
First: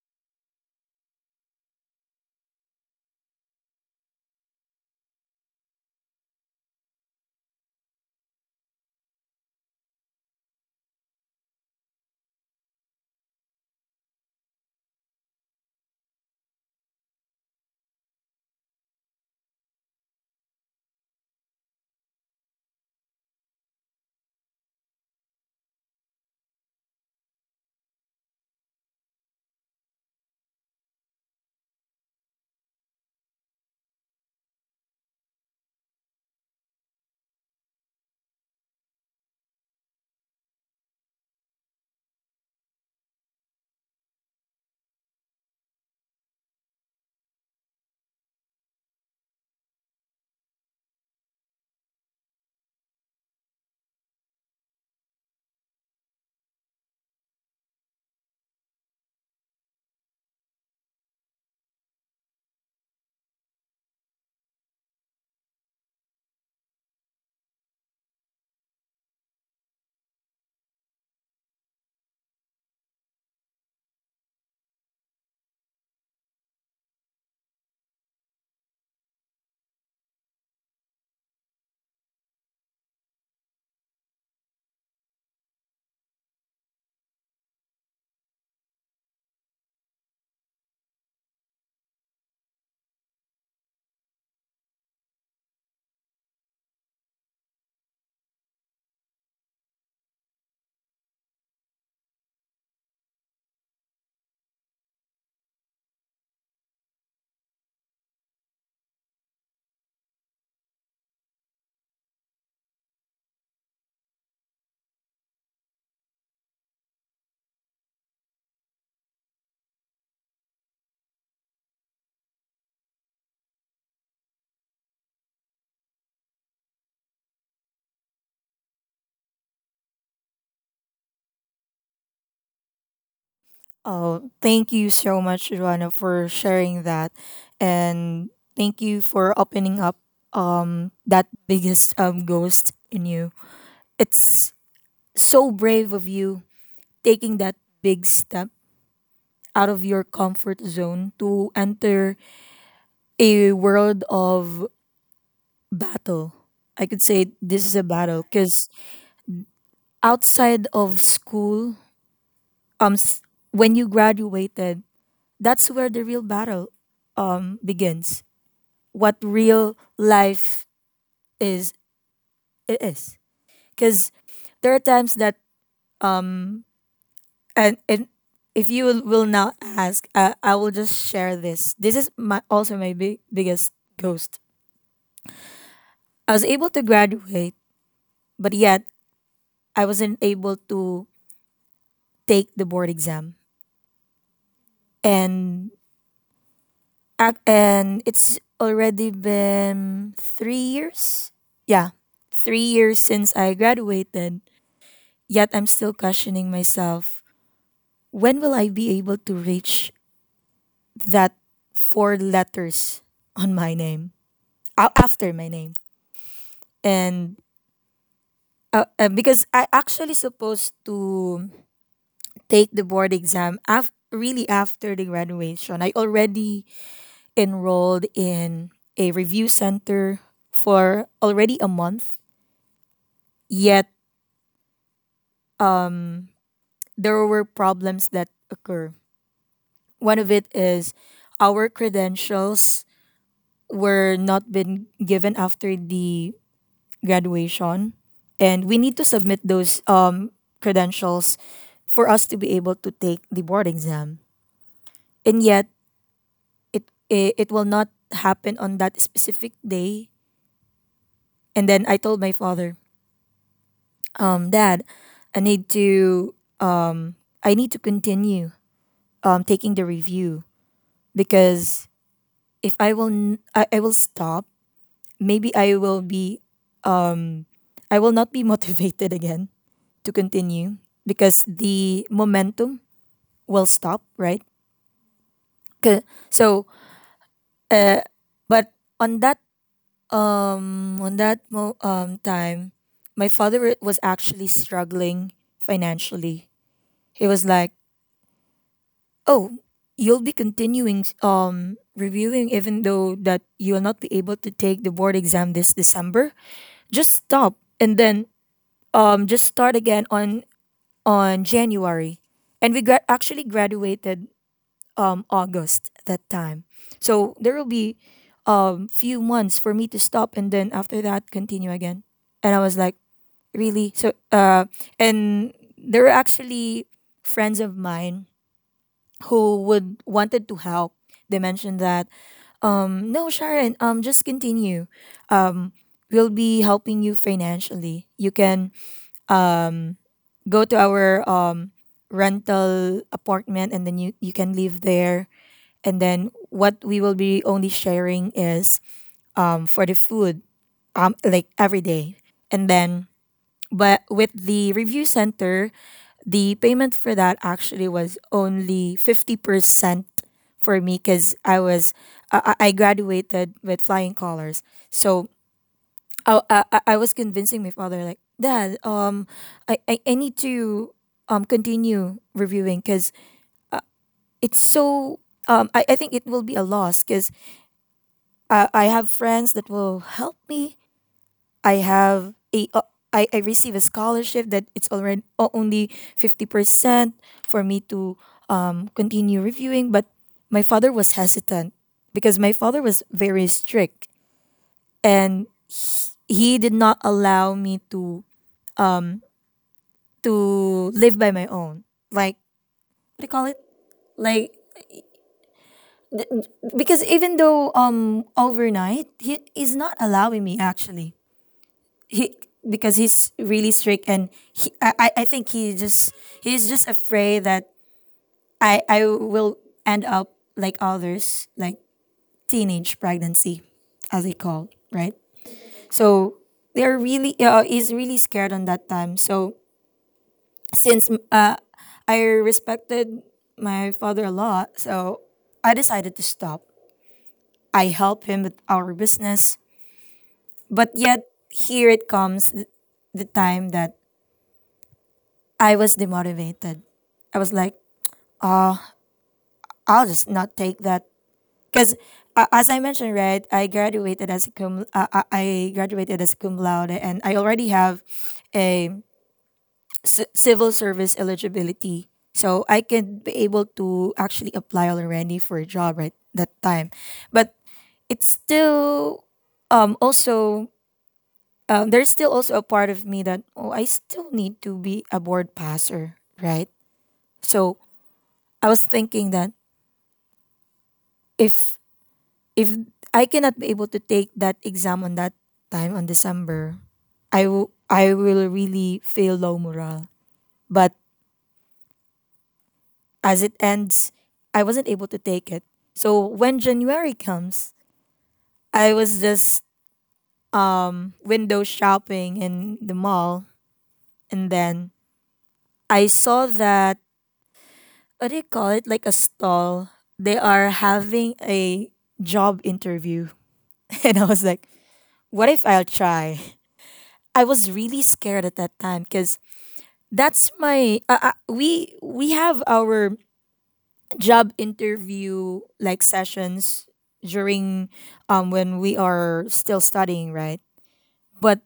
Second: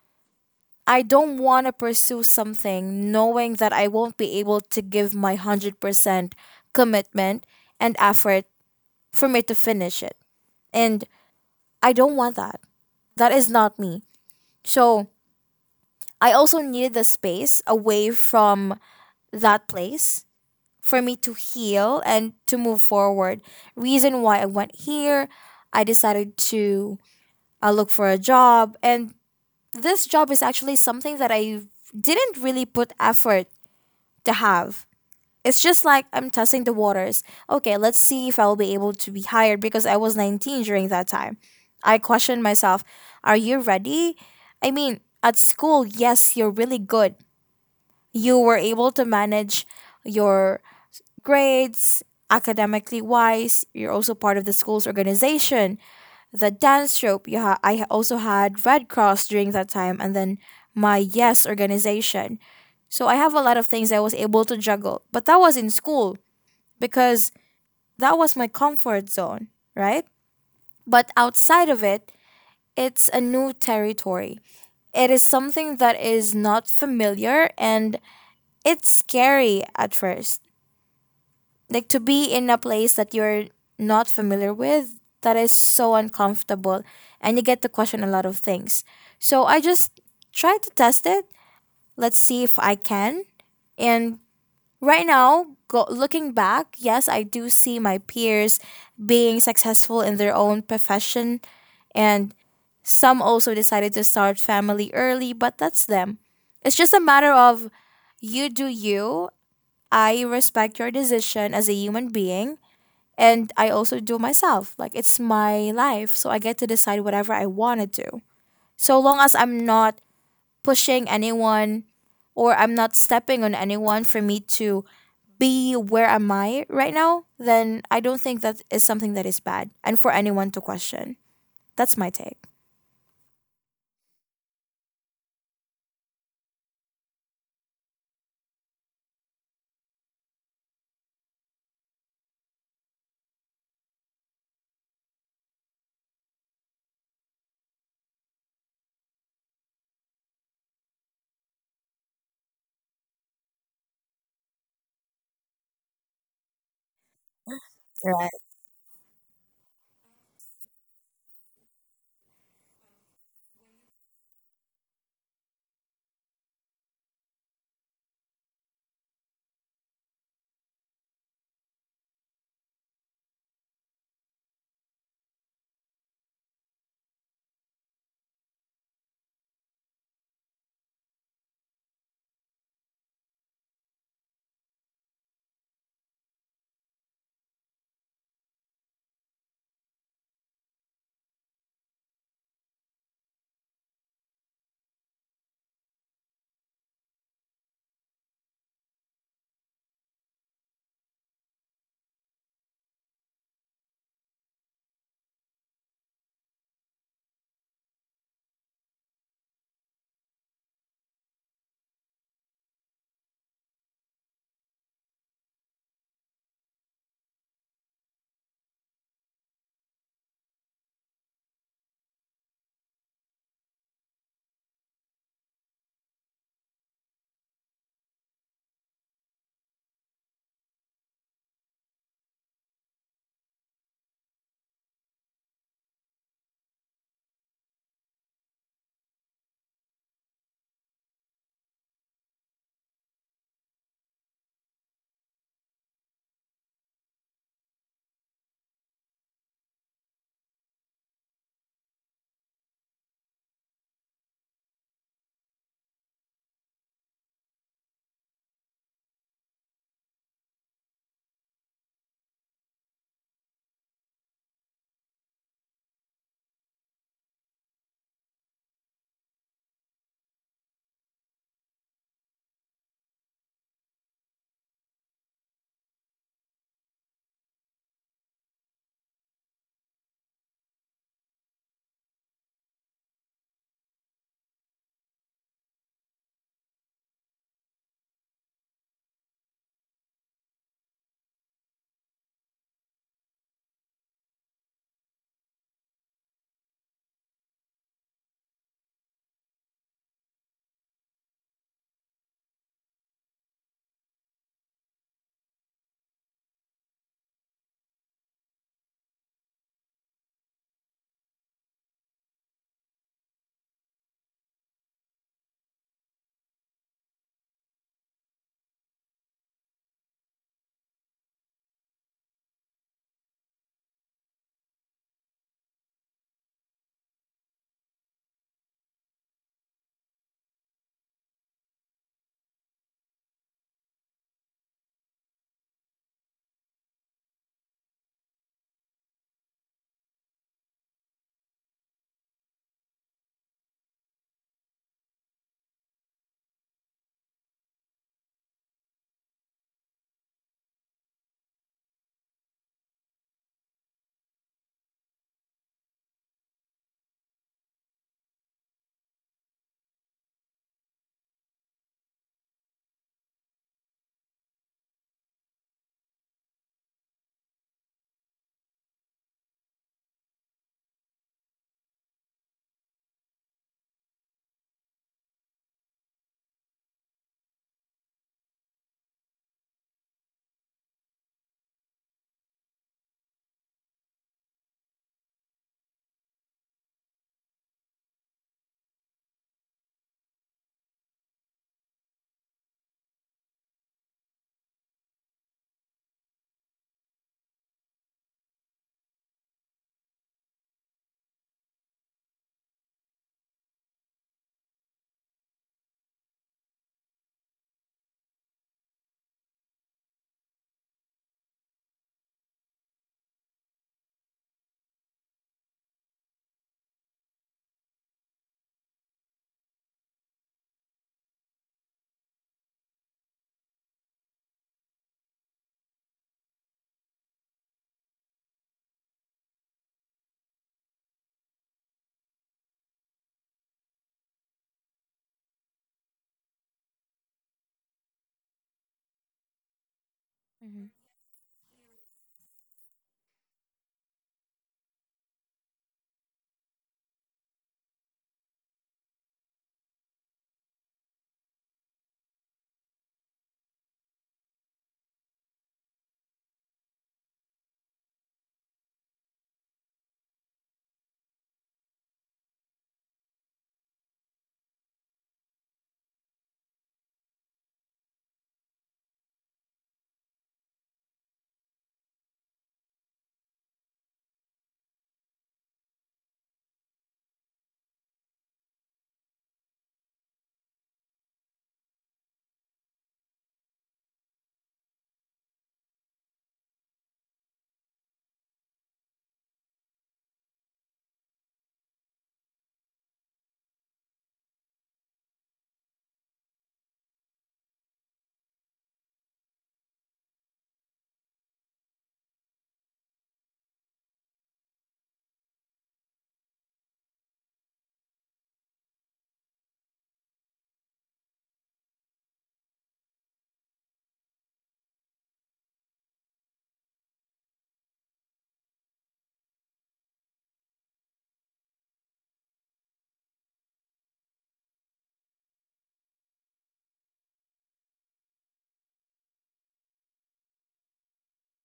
I don't want to pursue something knowing that I won't be able to give my 100% commitment and effort for me to finish it. And I don't want that. That is not me. So I also needed the space away from that place for me to heal and to move forward. Reason why I went here, I decided to look for a job. And this job is actually something that I didn't really put effort to have. It's just like I'm testing the waters. Okay, let's see if I'll be able to be hired because I was 19 during that time. I questioned myself, are you ready? I mean, at school, yes, you're really good. You were able to manage your grades, academically wise. You're also part of the school's organization, the dance troupe. I also had Red Cross during that time, and then my Yes organization. So I have a lot of things I was able to juggle, but that was in school because that was my comfort zone, right? But outside of it, it's a new territory. It is something that is not familiar and it's scary at first. Like to be in a place that you're not familiar with, that is so uncomfortable and you get to question a lot of things. So I just try to test it, let's see if I can. And right now go, looking back, yes, I do see my peers being successful in their own profession, and some also decided to start family early, but that's them. It's just a matter of you do you. I respect your decision as a human being, and I also do myself. Like it's my life, so I get to decide whatever I want to do. So long as I'm not pushing anyone or I'm not stepping on anyone for me to be where am I right now, then I don't think that is something that is bad and for anyone to question. That's my take.
Oh, thank you so much, Joanna, for sharing that, and thank you for opening up that biggest ghost in you. It's so brave of you, taking that big step out of your comfort zone to enter a world of battle. I could say this is a battle
Right.
because outside of school, um, s- when you graduated, that's where the real battle begins. What real life is, it is, because there are times that, um and if you will not ask, I will just share this. This is my also my biggest ghost. I was able to graduate, but yet I wasn't able to take the board exam. And and it's already been 3 years. Yeah, 3 years since I graduated. Yet I'm still questioning myself, when will I be able to reach that four letters on my name? After my name. And because I actually supposed to take the board exam really after the graduation. I already enrolled in a review center for already a month, yet there were problems that occur. One of it is our credentials were not been given after the graduation, and we need to submit those, credentials for us to be able to take the board exam. And yet, it will not happen on that specific day. And then I told my father, "Dad, i need to I need to continue, taking the review, because if I will n- I will stop, maybe I will not be motivated again to continue, because the momentum will stop, right? 'Kay." So, uh, but on that, time, my father was actually struggling financially. He was like, "Oh, you'll be continuing reviewing even though that you will not be able to take the board exam this December. Just stop, and then just start again on January." And we actually graduated August that time. So there will be few months for me to stop, and then after that continue again. And I was like, really? So, uh, and there were actually friends of mine who would wanted to help. They mentioned that, "No, Sharon, just continue, um we'll be helping you financially. You can, um go to our, rental apartment, and then you can live there, and then what we will be only sharing is, for the food, like every day." And then, but with the review center, the payment for that actually was only 50% for me, because I was, I graduated with flying colors. So, I was convincing my father, like, "Dad, I need to, continue reviewing, cuz uh, it's so, I think it will be a loss, cuz I have friends that will help me. I have a, I receive a scholarship that it's already only 50% for me to, continue reviewing." But my father was hesitant, because my father was very strict, and he did not allow me to, um to live by my own, like, what do you call it, like, because even though overnight, he is not allowing me actually. He, because he's really strict, and he, I think he just, he's just afraid that I will end up like others, like teenage pregnancy, as they call, right? So they're really he's really scared on that time. So, since I respected my father a lot, so I decided to stop. I help him with our business.
Mhm.
But yet, here it comes, the time that I was demotivated. I was like, I'll just not take that because, as I mentioned, right, I graduated as a cum. I graduated as cum laude, and I already have a civil service eligibility, so I can be able to actually apply already for a job, right, that time, but it's still also, there's still also a part of me that, oh, I still need to be a board passer, right. So I was thinking that if if I cannot be able to take that exam on that time on December, I will really feel low morale. But as it ends, I wasn't able to take it. So when January comes, I was just window shopping in the mall, and then I saw that, what do you call it, like a stall. They are having a job interview. And I was like, what if I'll try? I was really scared at that time because that's my we have our job interview, like, sessions during when we are still studying, right, but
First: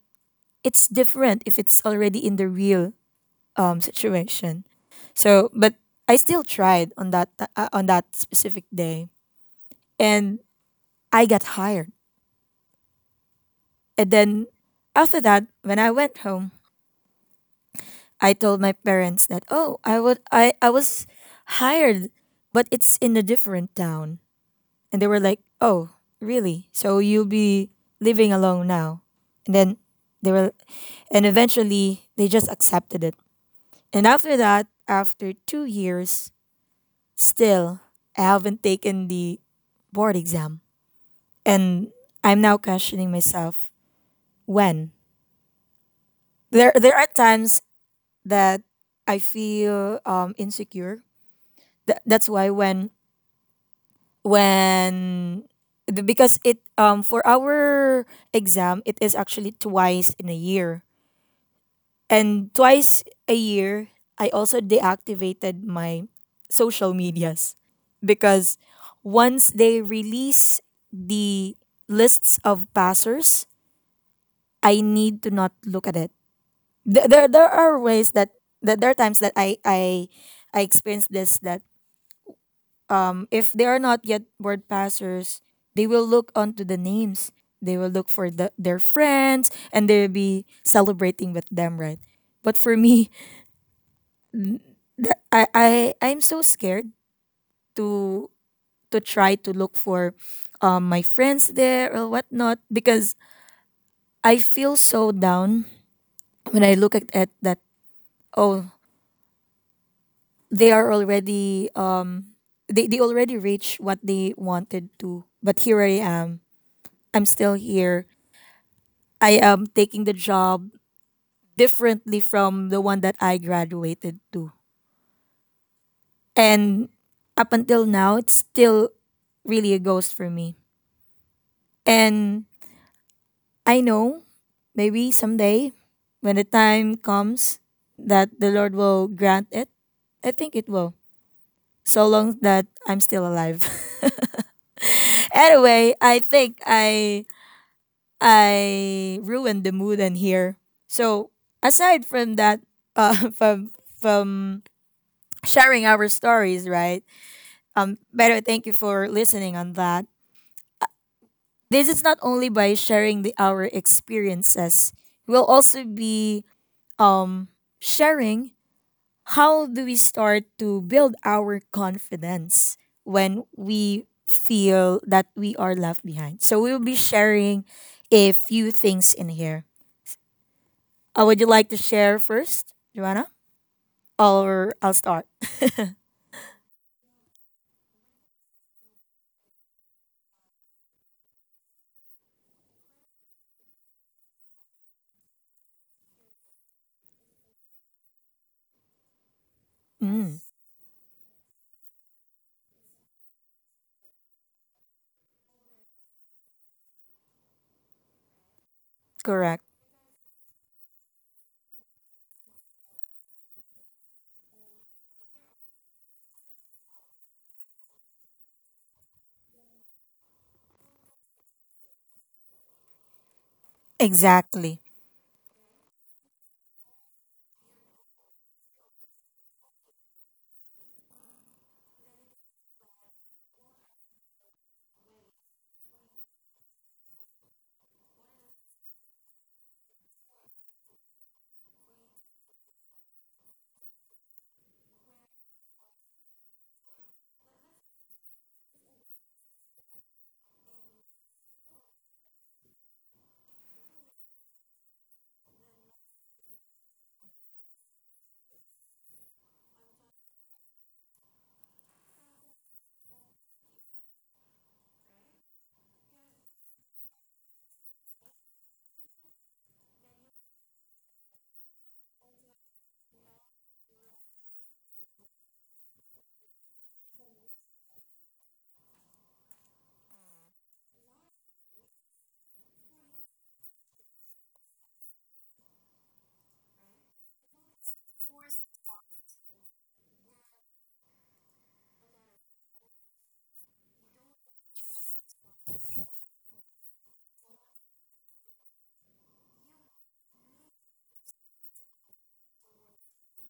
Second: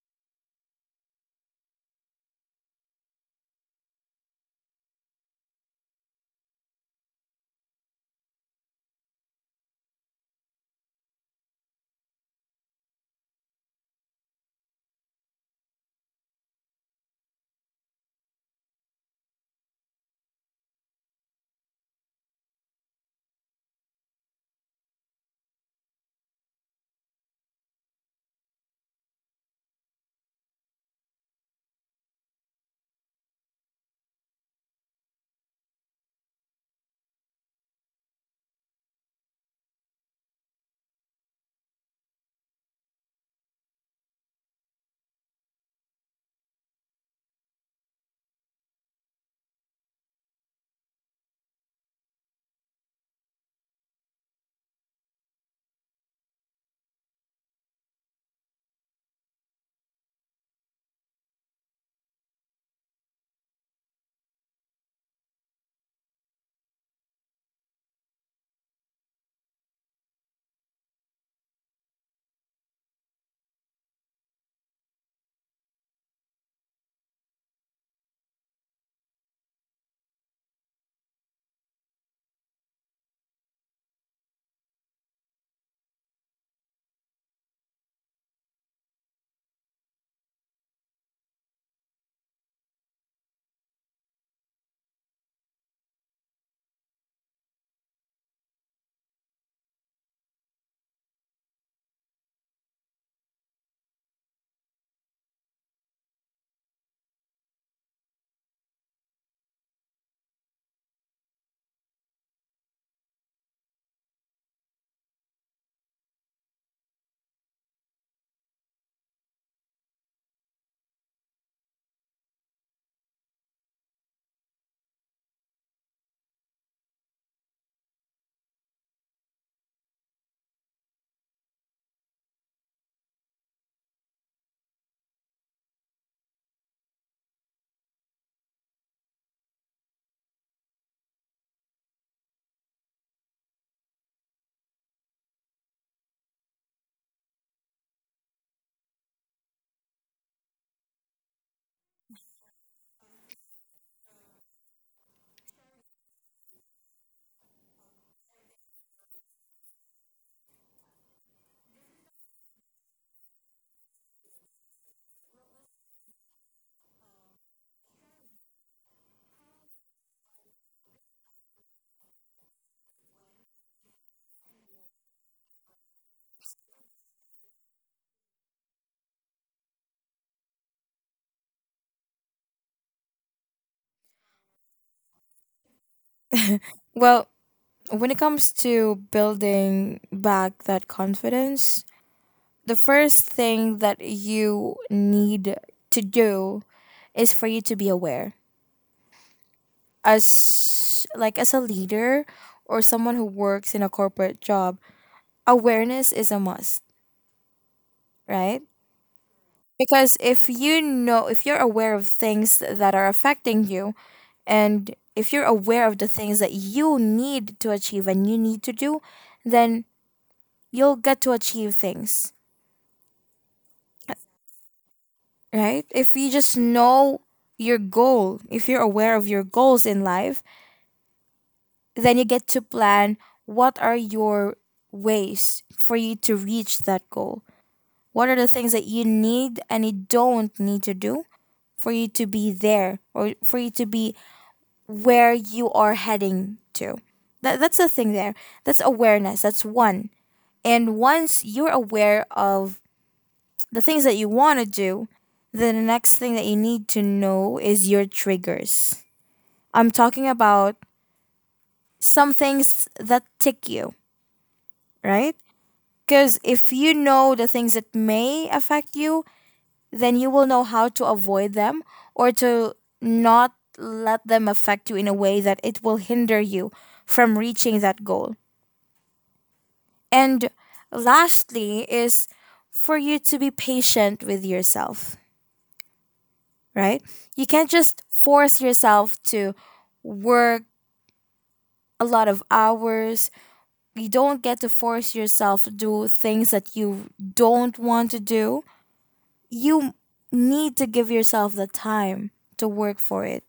it's different if it's already in the real situation. So but I still tried on on that specific day, and I got hired. And then, after that, when I went home, I told my parents that, oh, I was hired, but it's in a different town. And they were like, oh, really? So you'll be living alone now. And then they were, and eventually they just accepted it. And after that, after 2 years, still, I haven't taken the board exam. And I'm now questioning myself when. There are times that I feel insecure. That's why, when when because it, for our exam, it is actually twice in a year, and twice a year I also deactivated my social medias, because once they release the lists of passers, I need to not look at it. There are ways that there are times that I experience this, that, if they are not yet word passers, they will look onto the names. They will look for their friends, and they'll be celebrating with them, right? But for me, that, I I'm so scared to try to look for my friends there or whatnot, because I feel so down when I look at that. Oh, they are already. They already reached what they wanted to, but here I am. I'm still here. I am taking the job differently from the one that I graduated to. And up until now, it's still really a ghost for me. And I know, maybe someday, when the time comes, that the Lord will grant it. I think it will. So long that I'm still alive. Anyway, I think I ruined the mood in here. So, aside from that, uh, from from sharing our stories, right? Better thank you for listening on that. This is not only by sharing our experiences. We'll also be um sharing how do we start to build our confidence when we feel that we are left behind. So we'll be sharing a few things in here. Would you like to share first, Joanna? Or I'll start.
Well, when it comes to building back that confidence, the first thing that you need to do is for you to be aware.
Mm,
As like as a leader or someone who works in a corporate job, awareness is a must, right?
correct.
Because if you know, if you're aware of things that are affecting you and if you're aware of the things that you need to achieve and you need to do, then you'll get to achieve things,
Exactly.
right? If you just know your goal, if you're aware of your goals in life, then you get to plan what are your ways for you to reach that goal. What are the things that you need and you don't need to do for you to be there or for you to be where you are heading to? That's the thing there. That's awareness. That's one. And once you're aware of the things that you want to do, then the next thing that you need to know is your triggers. I'm talking about some things that tick you, right? Because if you know the things that may affect you, then you will know how to avoid them or to not let them affect you in a way that it will hinder you from reaching that goal. And lastly, is for you to be patient with yourself, right? You can't just force yourself to work a lot of hours. You don't get to force yourself to do things that you don't want to do. You need to give yourself the time to work for it.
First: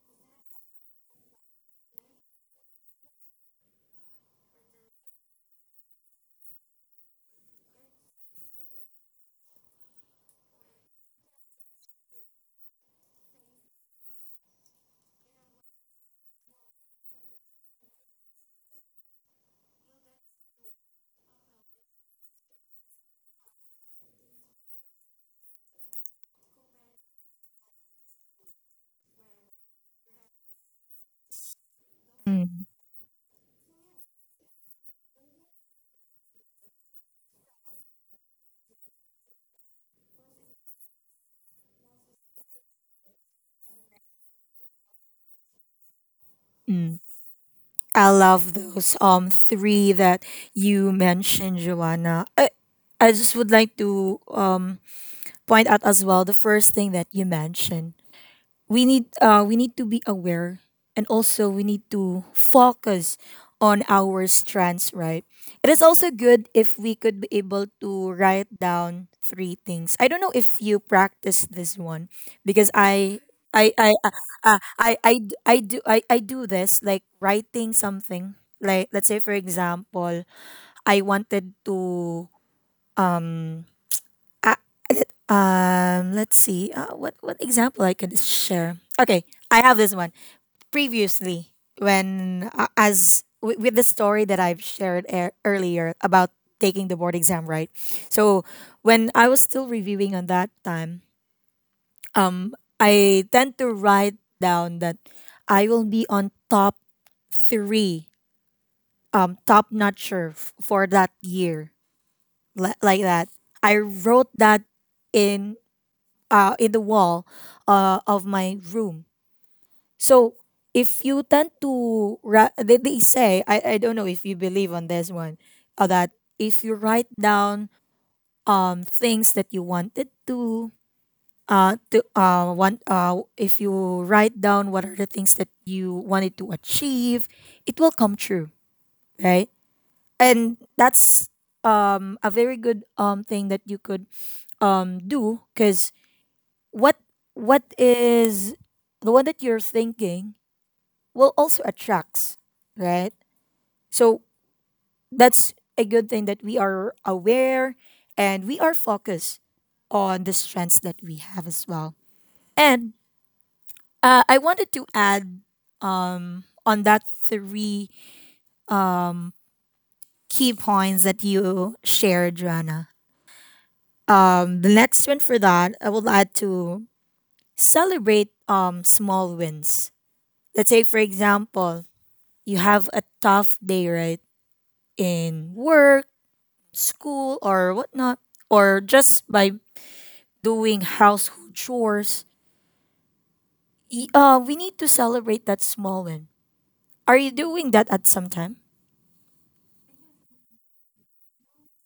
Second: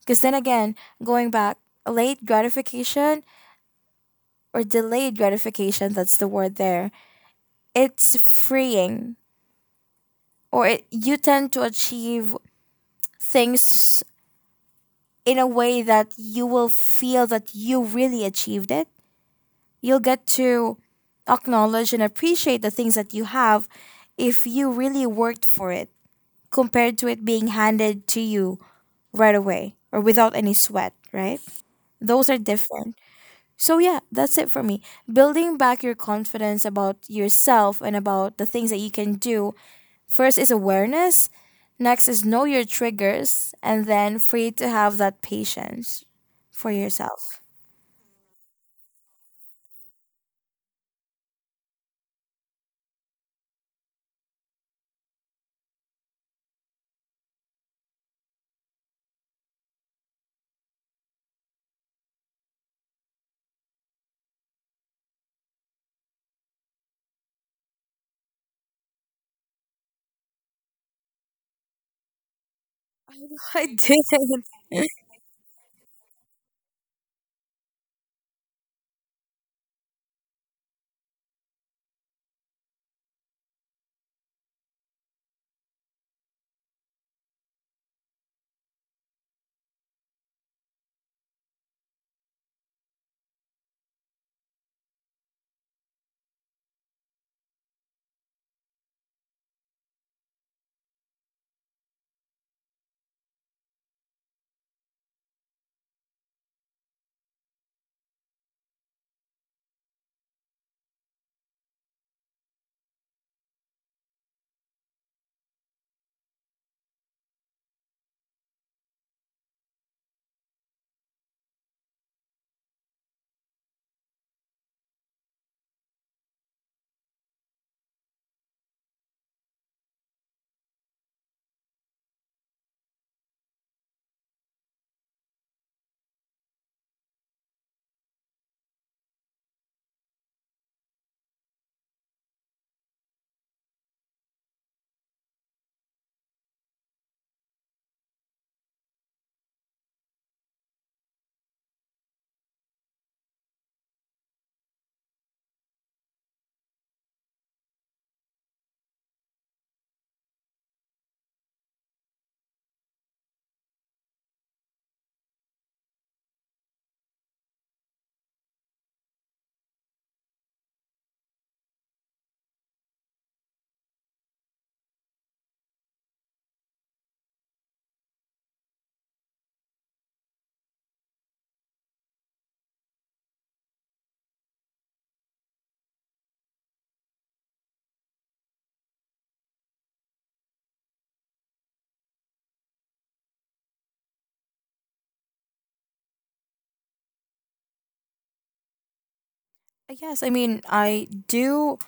Because then again, going back, late gratification or delayed gratification, that's the word there, it's freeing. Or it, you tend to achieve things in a way that you will feel that you really achieved it. You'll get to acknowledge and appreciate the things that you have if you really worked for it compared to it being handed to you right away or without any sweat, right? Those are
Mm,
different. So, yeah, that's it for me. Building back your confidence about yourself and about the things that you can do, first is awareness, next is know your triggers, and then free to have that patience for
mm.
yourself.
I love those three that you mentioned, Joanna. I just would like to point out as well the first thing that you mentioned. We need to be aware, and also we need to focus on our strengths, right? It is also good if we could be able to write down three things. I don't know if you practice this one, because
I
i i uh,
didn't.
I do this, like writing something. Like, let's say, for example, I wanted to, um uh, let's see, what example I could share. Okay, I have this one previously, when, as with the story that I've shared earlier about taking the board exam, right? So when I was still reviewing on that time, um, I tend to write down that I will be on top three, top notcher for that year, like that. I wrote that in in the wall, of my room. So, if you tend to they say, I don't know if you believe on this one, that if you write down things that you wanted to want if you write down what are the things that you wanted to achieve, it will come true, right? And that's a very good thing that you could do, because what what is the one that you're thinking will also attracts, right? So that's a good thing, that we are aware and we are focused on the strengths that we have as well. And, I wanted to add, on that three key points that you shared, Joanna. The next one for that, I would like to celebrate, small wins. Let's say, for example, you have a tough day, right? In work, school, or whatnot, or just by doing household chores, we need to celebrate that small win. Are you doing that at some time?
Yes, I mean, I do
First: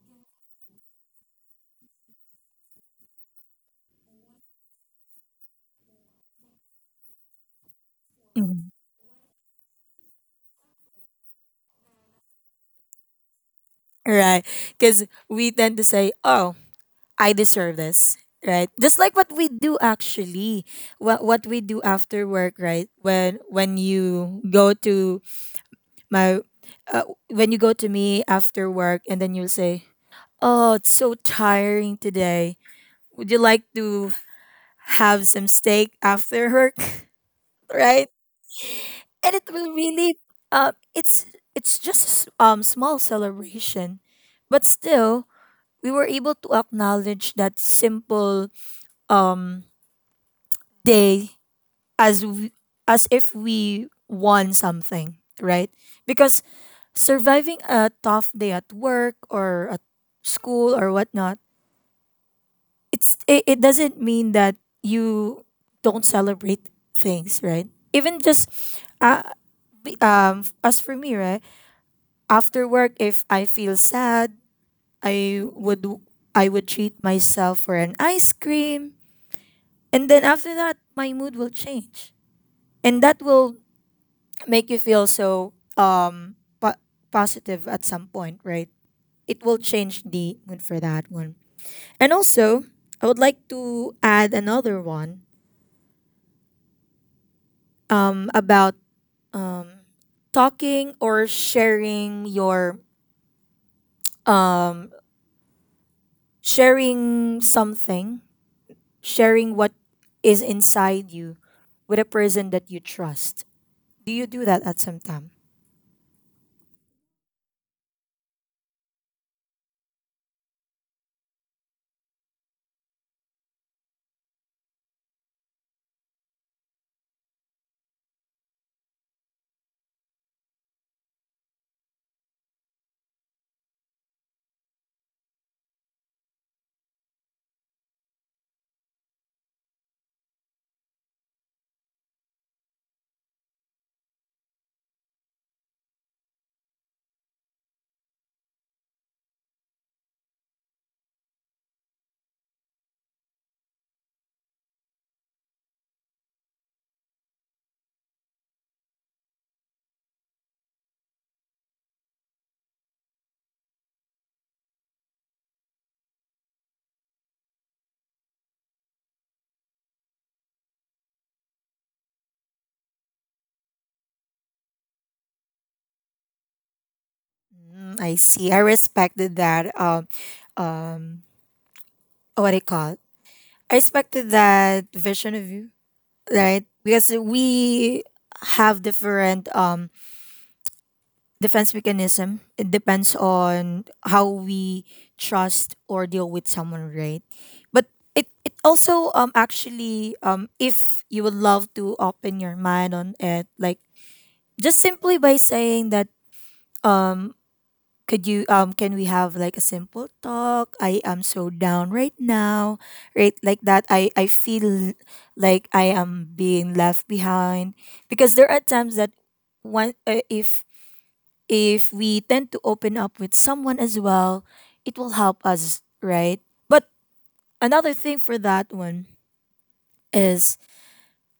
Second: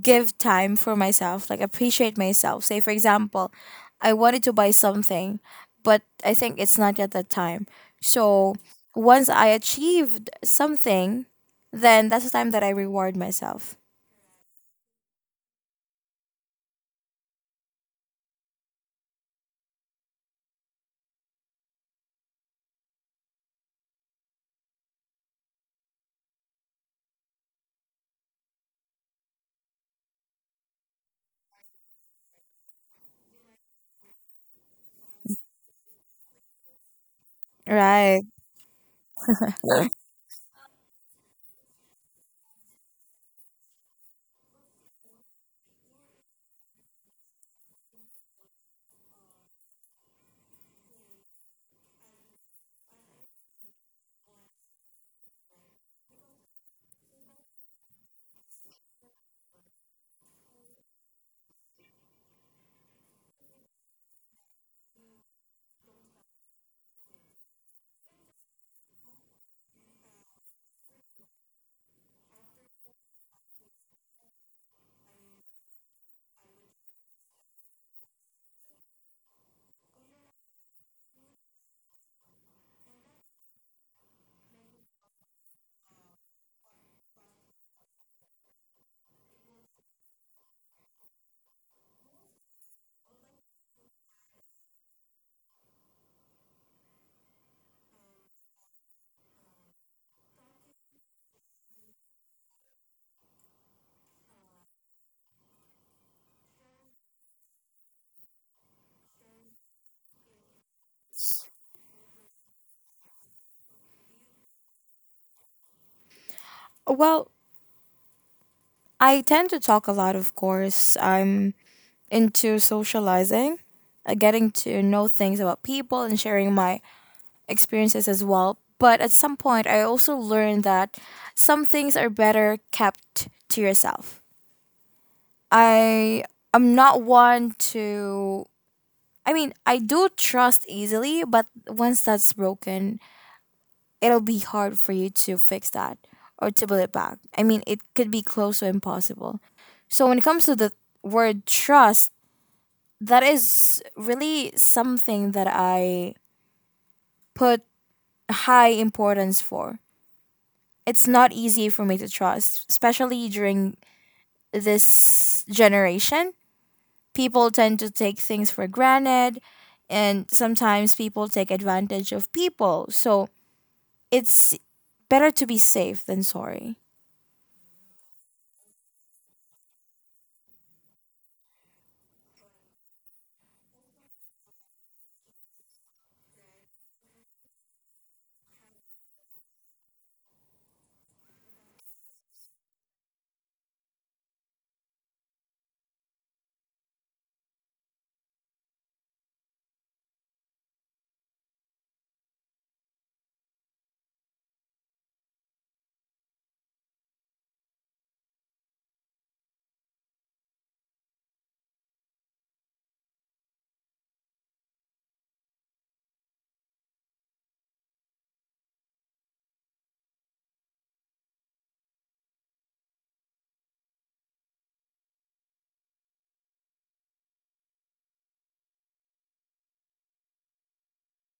give time for myself, like appreciate myself. Say, for example, I wanted to buy something, but I think it's not yet that time. So
Mhm.
once I achieved something, then that's the time that I reward myself.
Right. Because we tend to say, oh, I deserve this. Right. Just like what we do, actually. What we do after work, right? When you go to my uh, when you go to me after work, and then you will say, oh, it's so tiring today. Would you like to have some steak after work, right?
Right.
And it will really, uh, it's it's just small celebration, but still we were able to acknowledge that simple um day, as w- as if we won something, right? Because, surviving a tough day at work or at school or whatnot, it doesn't mean that you don't celebrate things, right? Even just, uh, as for me, right, after work, if I feel sad, I would treat myself for an ice cream, and then after that my mood will change, and that will make you feel so positive at some point, right? It will change the mood for that one. And also, I would like to add another one, about talking, or sharing something sharing what is inside you with a person that you trust. Do you do that at some time?
Well, I tend to talk a lot, of course. I'm into socializing, getting to know things about people and sharing my experiences as well. But at some point, I also learned that some things are better kept to yourself. I am not one to. I mean, I do trust easily, but once that's broken, it'll be hard for you to fix that or to build it back. I mean, it could be close to impossible. So when it comes to the word trust, that is really something that I put high importance for. It's not easy for me to trust, especially during this generation. People tend to take things for granted, and sometimes people take advantage of people. So it's better to be safe than sorry.
Mm, I see. I respected that. Um, what do you call it? I respected that vision of you, right? Because we have different defense mechanism. It depends on how we trust or deal with someone, right? But it also, actually, if you would love to open your mind on it, like, just simply by saying that, um could you can we have, like, a simple talk. I am so down right now, right, like that. I feel like I am being left behind, because there are times that, one if we tend to open up with someone as well, it will help us, right. But another thing for that one is,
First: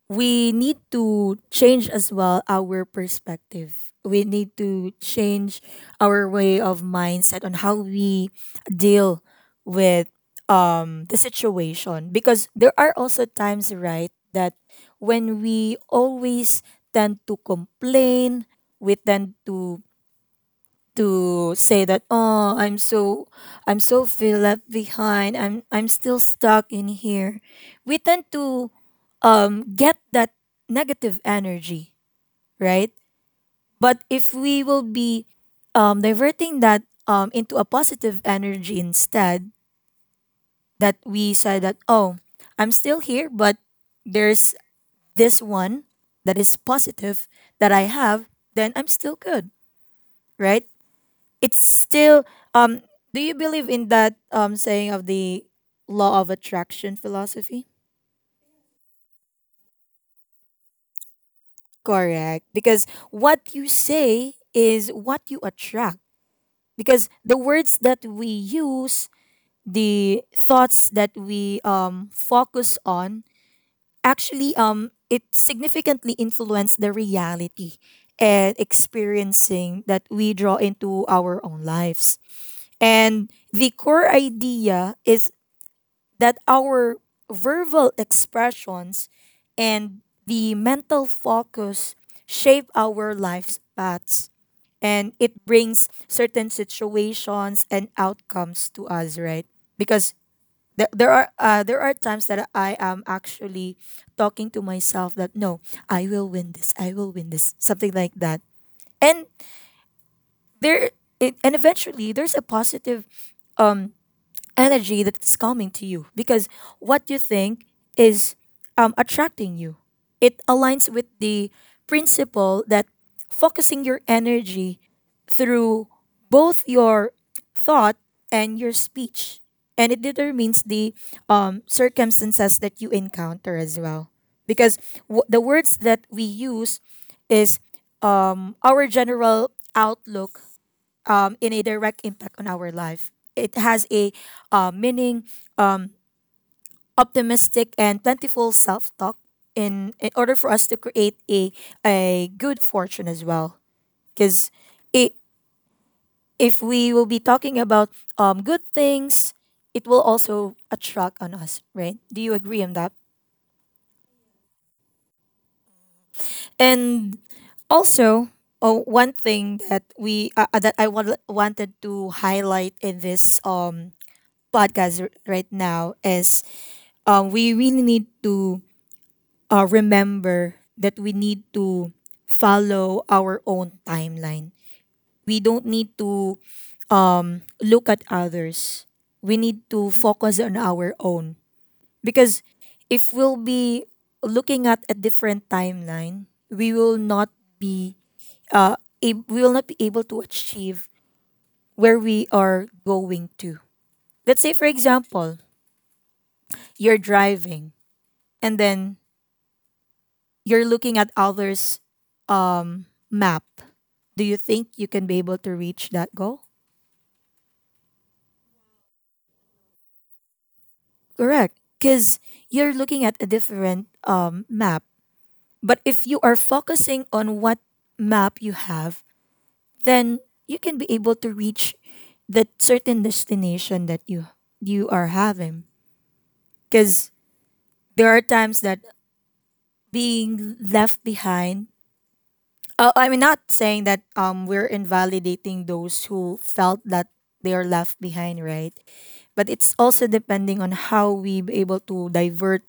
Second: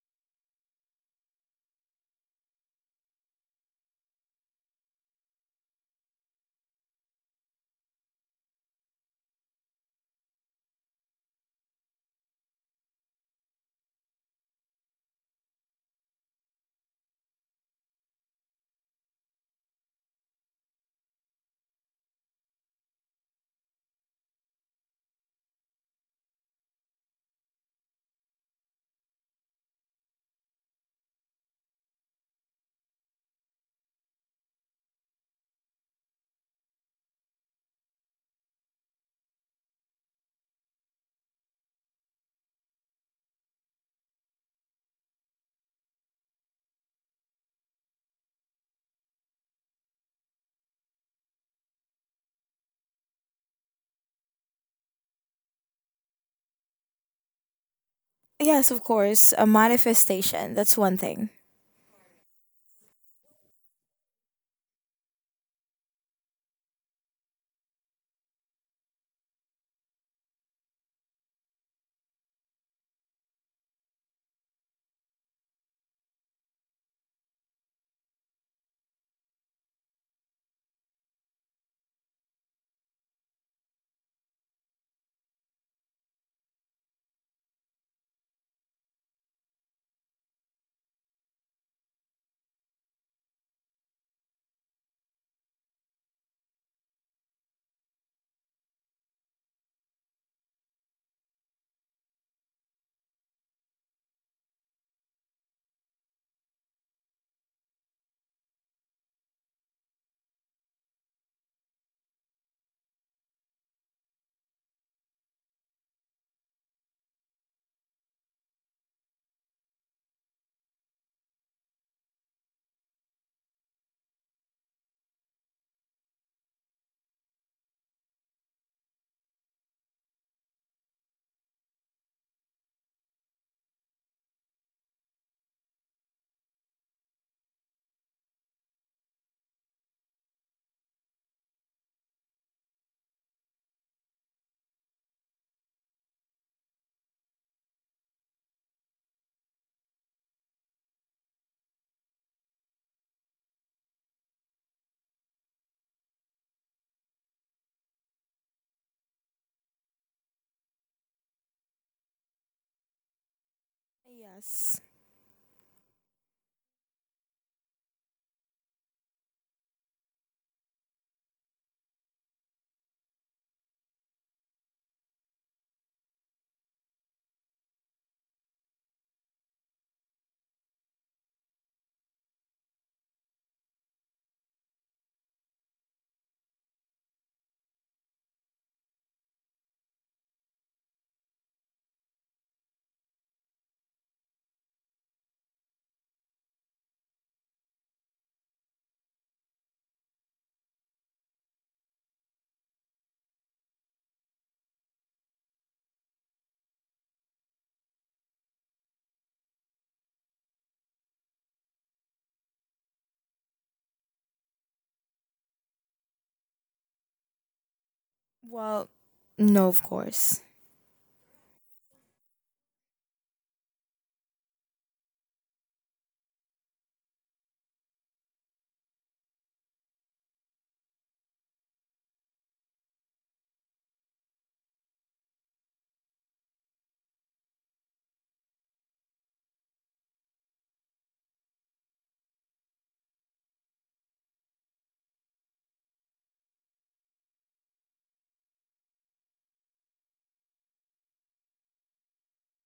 we need to change as well our perspective. We need to change our way of mindset on how we deal with the situation, because there are also times, right, that when we always tend to complain, we tend to say that, oh, I'm so feel left behind, I'm still stuck in here. We tend to get that negative energy, right? But if we will be diverting that into a positive energy instead, that we say that, oh, I'm still here, but there's this one that is positive that I have, then I'm still good, right? It's still. um do you believe in that saying of the law of attraction philosophy?
Yes, of course, a manifestation. That's one thing.
Correct. Because what you say is what you attract. Because the words that we use, the thoughts that we focus on, actually, it significantly influence the reality and experiencing that we draw into our own lives. And the core idea is that our verbal expressions and the mental focus shape our life's paths, and it brings certain situations and outcomes to us, right? Because there are times that I am actually talking to myself that, no, I will win this, something like that. And there it, and eventually there's a positive um energy that's coming to you, because what you think is, attracting you. It aligns with the principle that focusing your energy through both your thought and your speech, and it determines the, circumstances that you encounter as well. Because the words that we use is, our general outlook, in a direct impact on our life. It has a, meaning, um, optimistic and plentiful self talk, in order for us to create a good fortune as well. Because if we will be talking about, good things, it will also attract on us, right? Do you agree on that?
Yes.
And also, oh, one thing that we that I wanted to highlight in this podcast, right now, is, we really need to, remember that we need to follow our own timeline. We don't need to look at others. We need to focus on our own. Because if we'll be looking at a different timeline, we will not be uh, we will not be able to achieve where we are going to. Let's say, for example, you're driving and then you're looking at others map, do you think you can be able to reach that goal?
Well, no, of course.
Correct. Because you're looking at a different map. But if you are focusing on what map you have, then you can be able to reach that certain destination that you are having. Because there are times that being left behind. I'm not saying that we're invalidating those who felt that they are left behind, right? But it's also depending on how we be able to divert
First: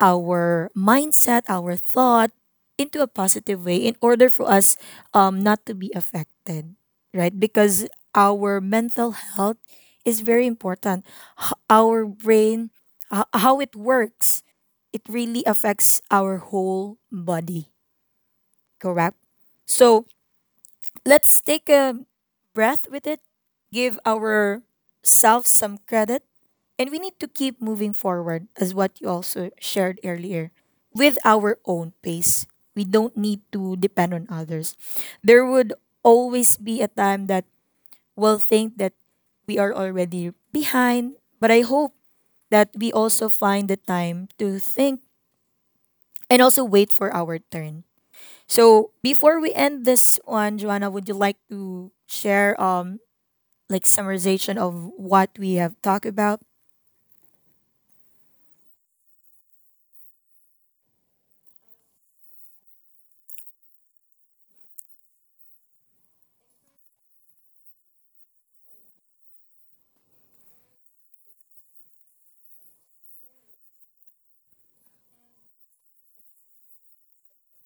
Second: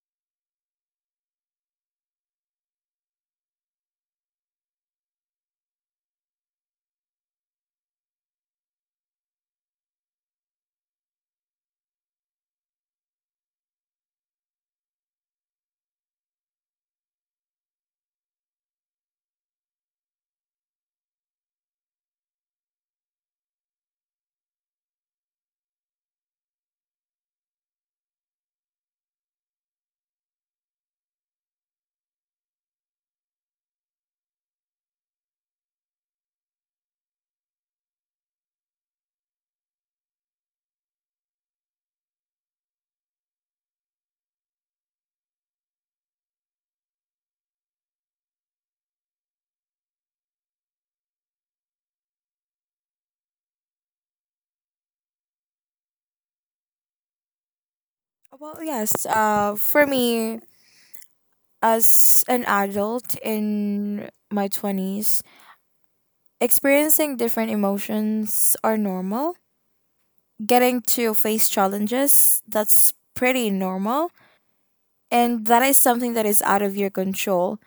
our mindset, our thought into a positive way in order for us not to be affected, right? Because our mental health is very important. Our brain, how it works, it really affects our whole body, correct? So let's take a breath with it, give ourselves some credit, and we need to keep moving forward, as what you also shared earlier, with our own pace. We don't need to depend on others. There would always be a time that we'll think that we are already behind, but I hope that we also find the time to think and also wait for our turn. So before we end this one, Joanna, would you like to share like summarization of what we have talked about?
Well, yes. For me, as an adult in my 20s, experiencing different emotions are normal. Getting to face challenges, that's pretty normal. And that is something that is out of your control.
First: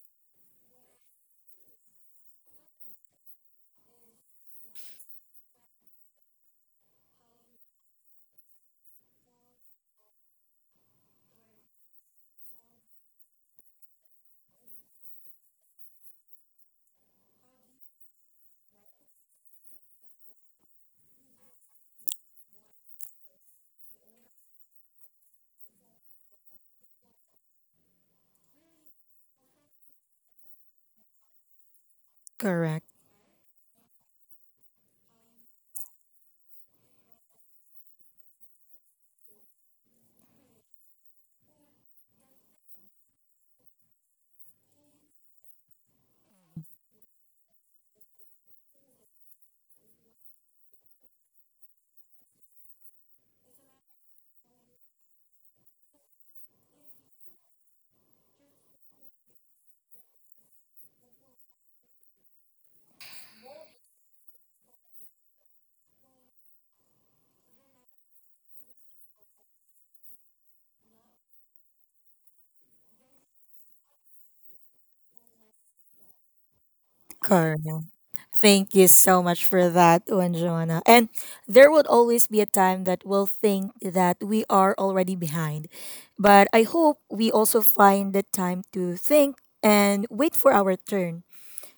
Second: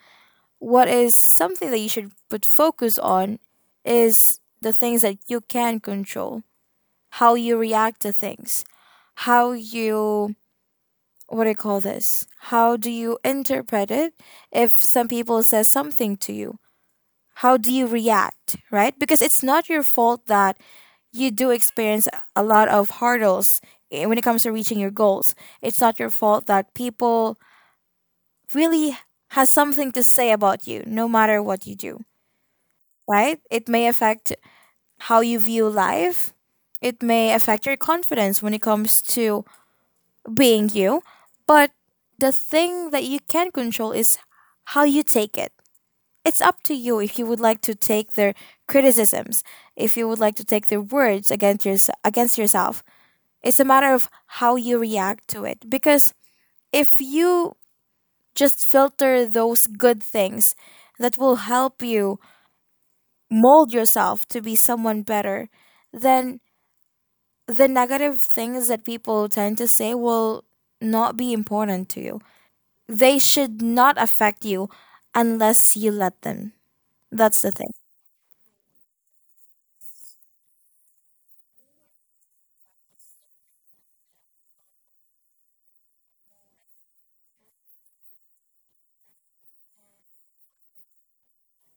What is something that you should put focus on is the things that you can control, how you react to things, how you, what do you call this? How do you interpret it if some people says something to you? How do you react, right? Because it's not your fault that you do experience a lot of hurdles when it comes to reaching your goals. It's not your fault that people really has something to say about you no matter what you do,
Correct.
right? It may affect how you view life. It may affect your confidence when it comes to being you, but the thing that you can control is how you take it. It's up to you if you would like to take their criticisms, if you would like to take their words against, yours against yourself. It's a matter of how you react to it. Because if you just filter those good things that will help you mold yourself to be someone better, then the negative things that people tend to say will not be important to you. They should not affect you unless you let them. That's the
Correct.
thing.
Thank you so much for that one, Joanna. And there would always be a time that we'll think that we are already behind. But I hope we also find the time to think and wait for our turn.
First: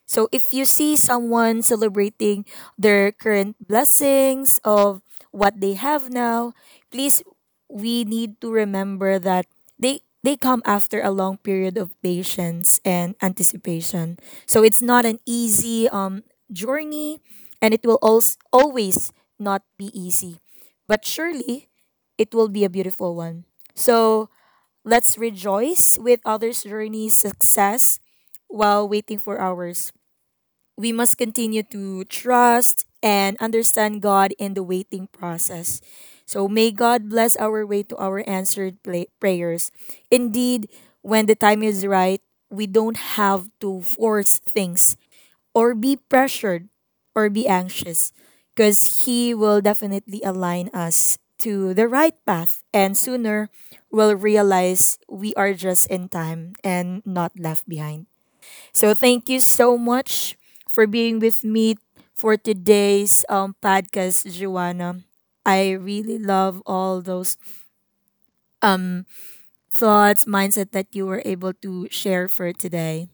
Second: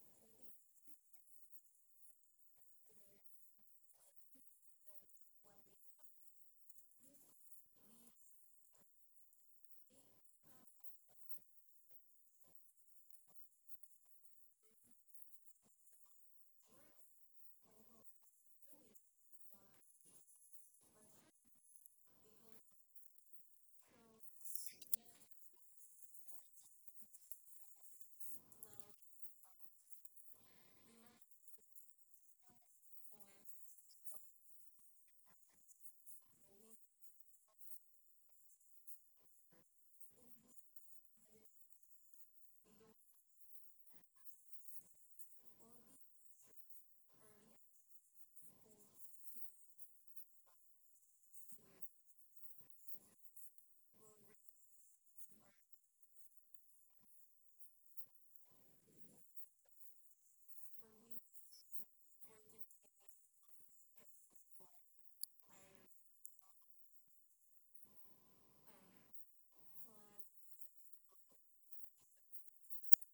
So if you see someone celebrating their current blessings of what they have now, please, we need to remember that they come after a long period of patience and anticipation. So it's not an easy journey, and it will also always not be easy. But surely it will be a beautiful one. So let's rejoice with others' journey success. While waiting for ours, we must continue to trust and understand God in the waiting process. So may God bless our way to our answered prayers. Indeed, when the time is right, we don't have to force things or be pressured or be anxious, because He will definitely align us to the right path, and sooner we'll realize we are just in time and not left behind. So thank you so much for being with me for today's podcast, Joanna. I really love all those thoughts, mindset that you were able to share for today.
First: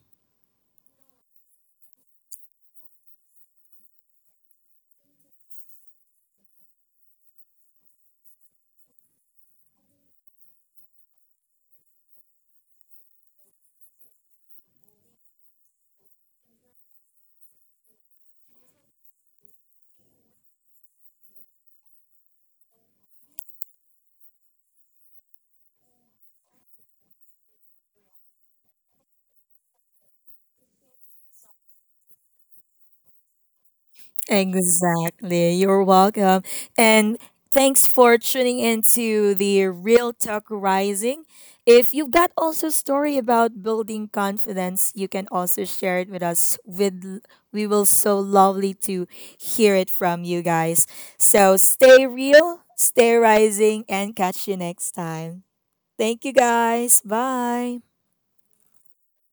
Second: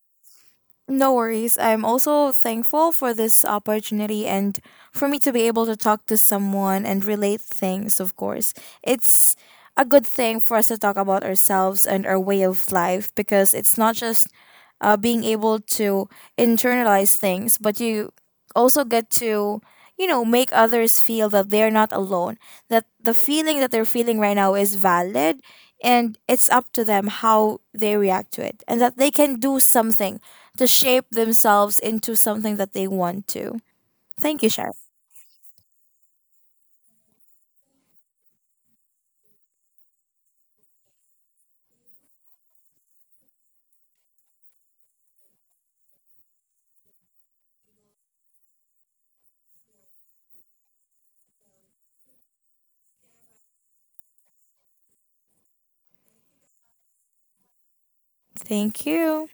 No worries. I'm also thankful for this opportunity and for me to be able to talk to someone and relate things, of course. It's a good thing for us to talk about ourselves and our way of life because it's not just being able to internalize things, but you also get to, you know, make others feel that they're not alone, that the feeling that they're feeling right now is valid and it's up to them how they react to it and that they can do something to shape themselves into something that they want to. Thank you, Sheriff.
Exactly. You're welcome. And thanks for tuning into the Real Talk Rising. If you've got also story about building confidence, you can also share it with us. With we will so lovely to hear it from you guys. So stay real, stay rising, and catch you next time. Thank you guys. Bye.
Thank you.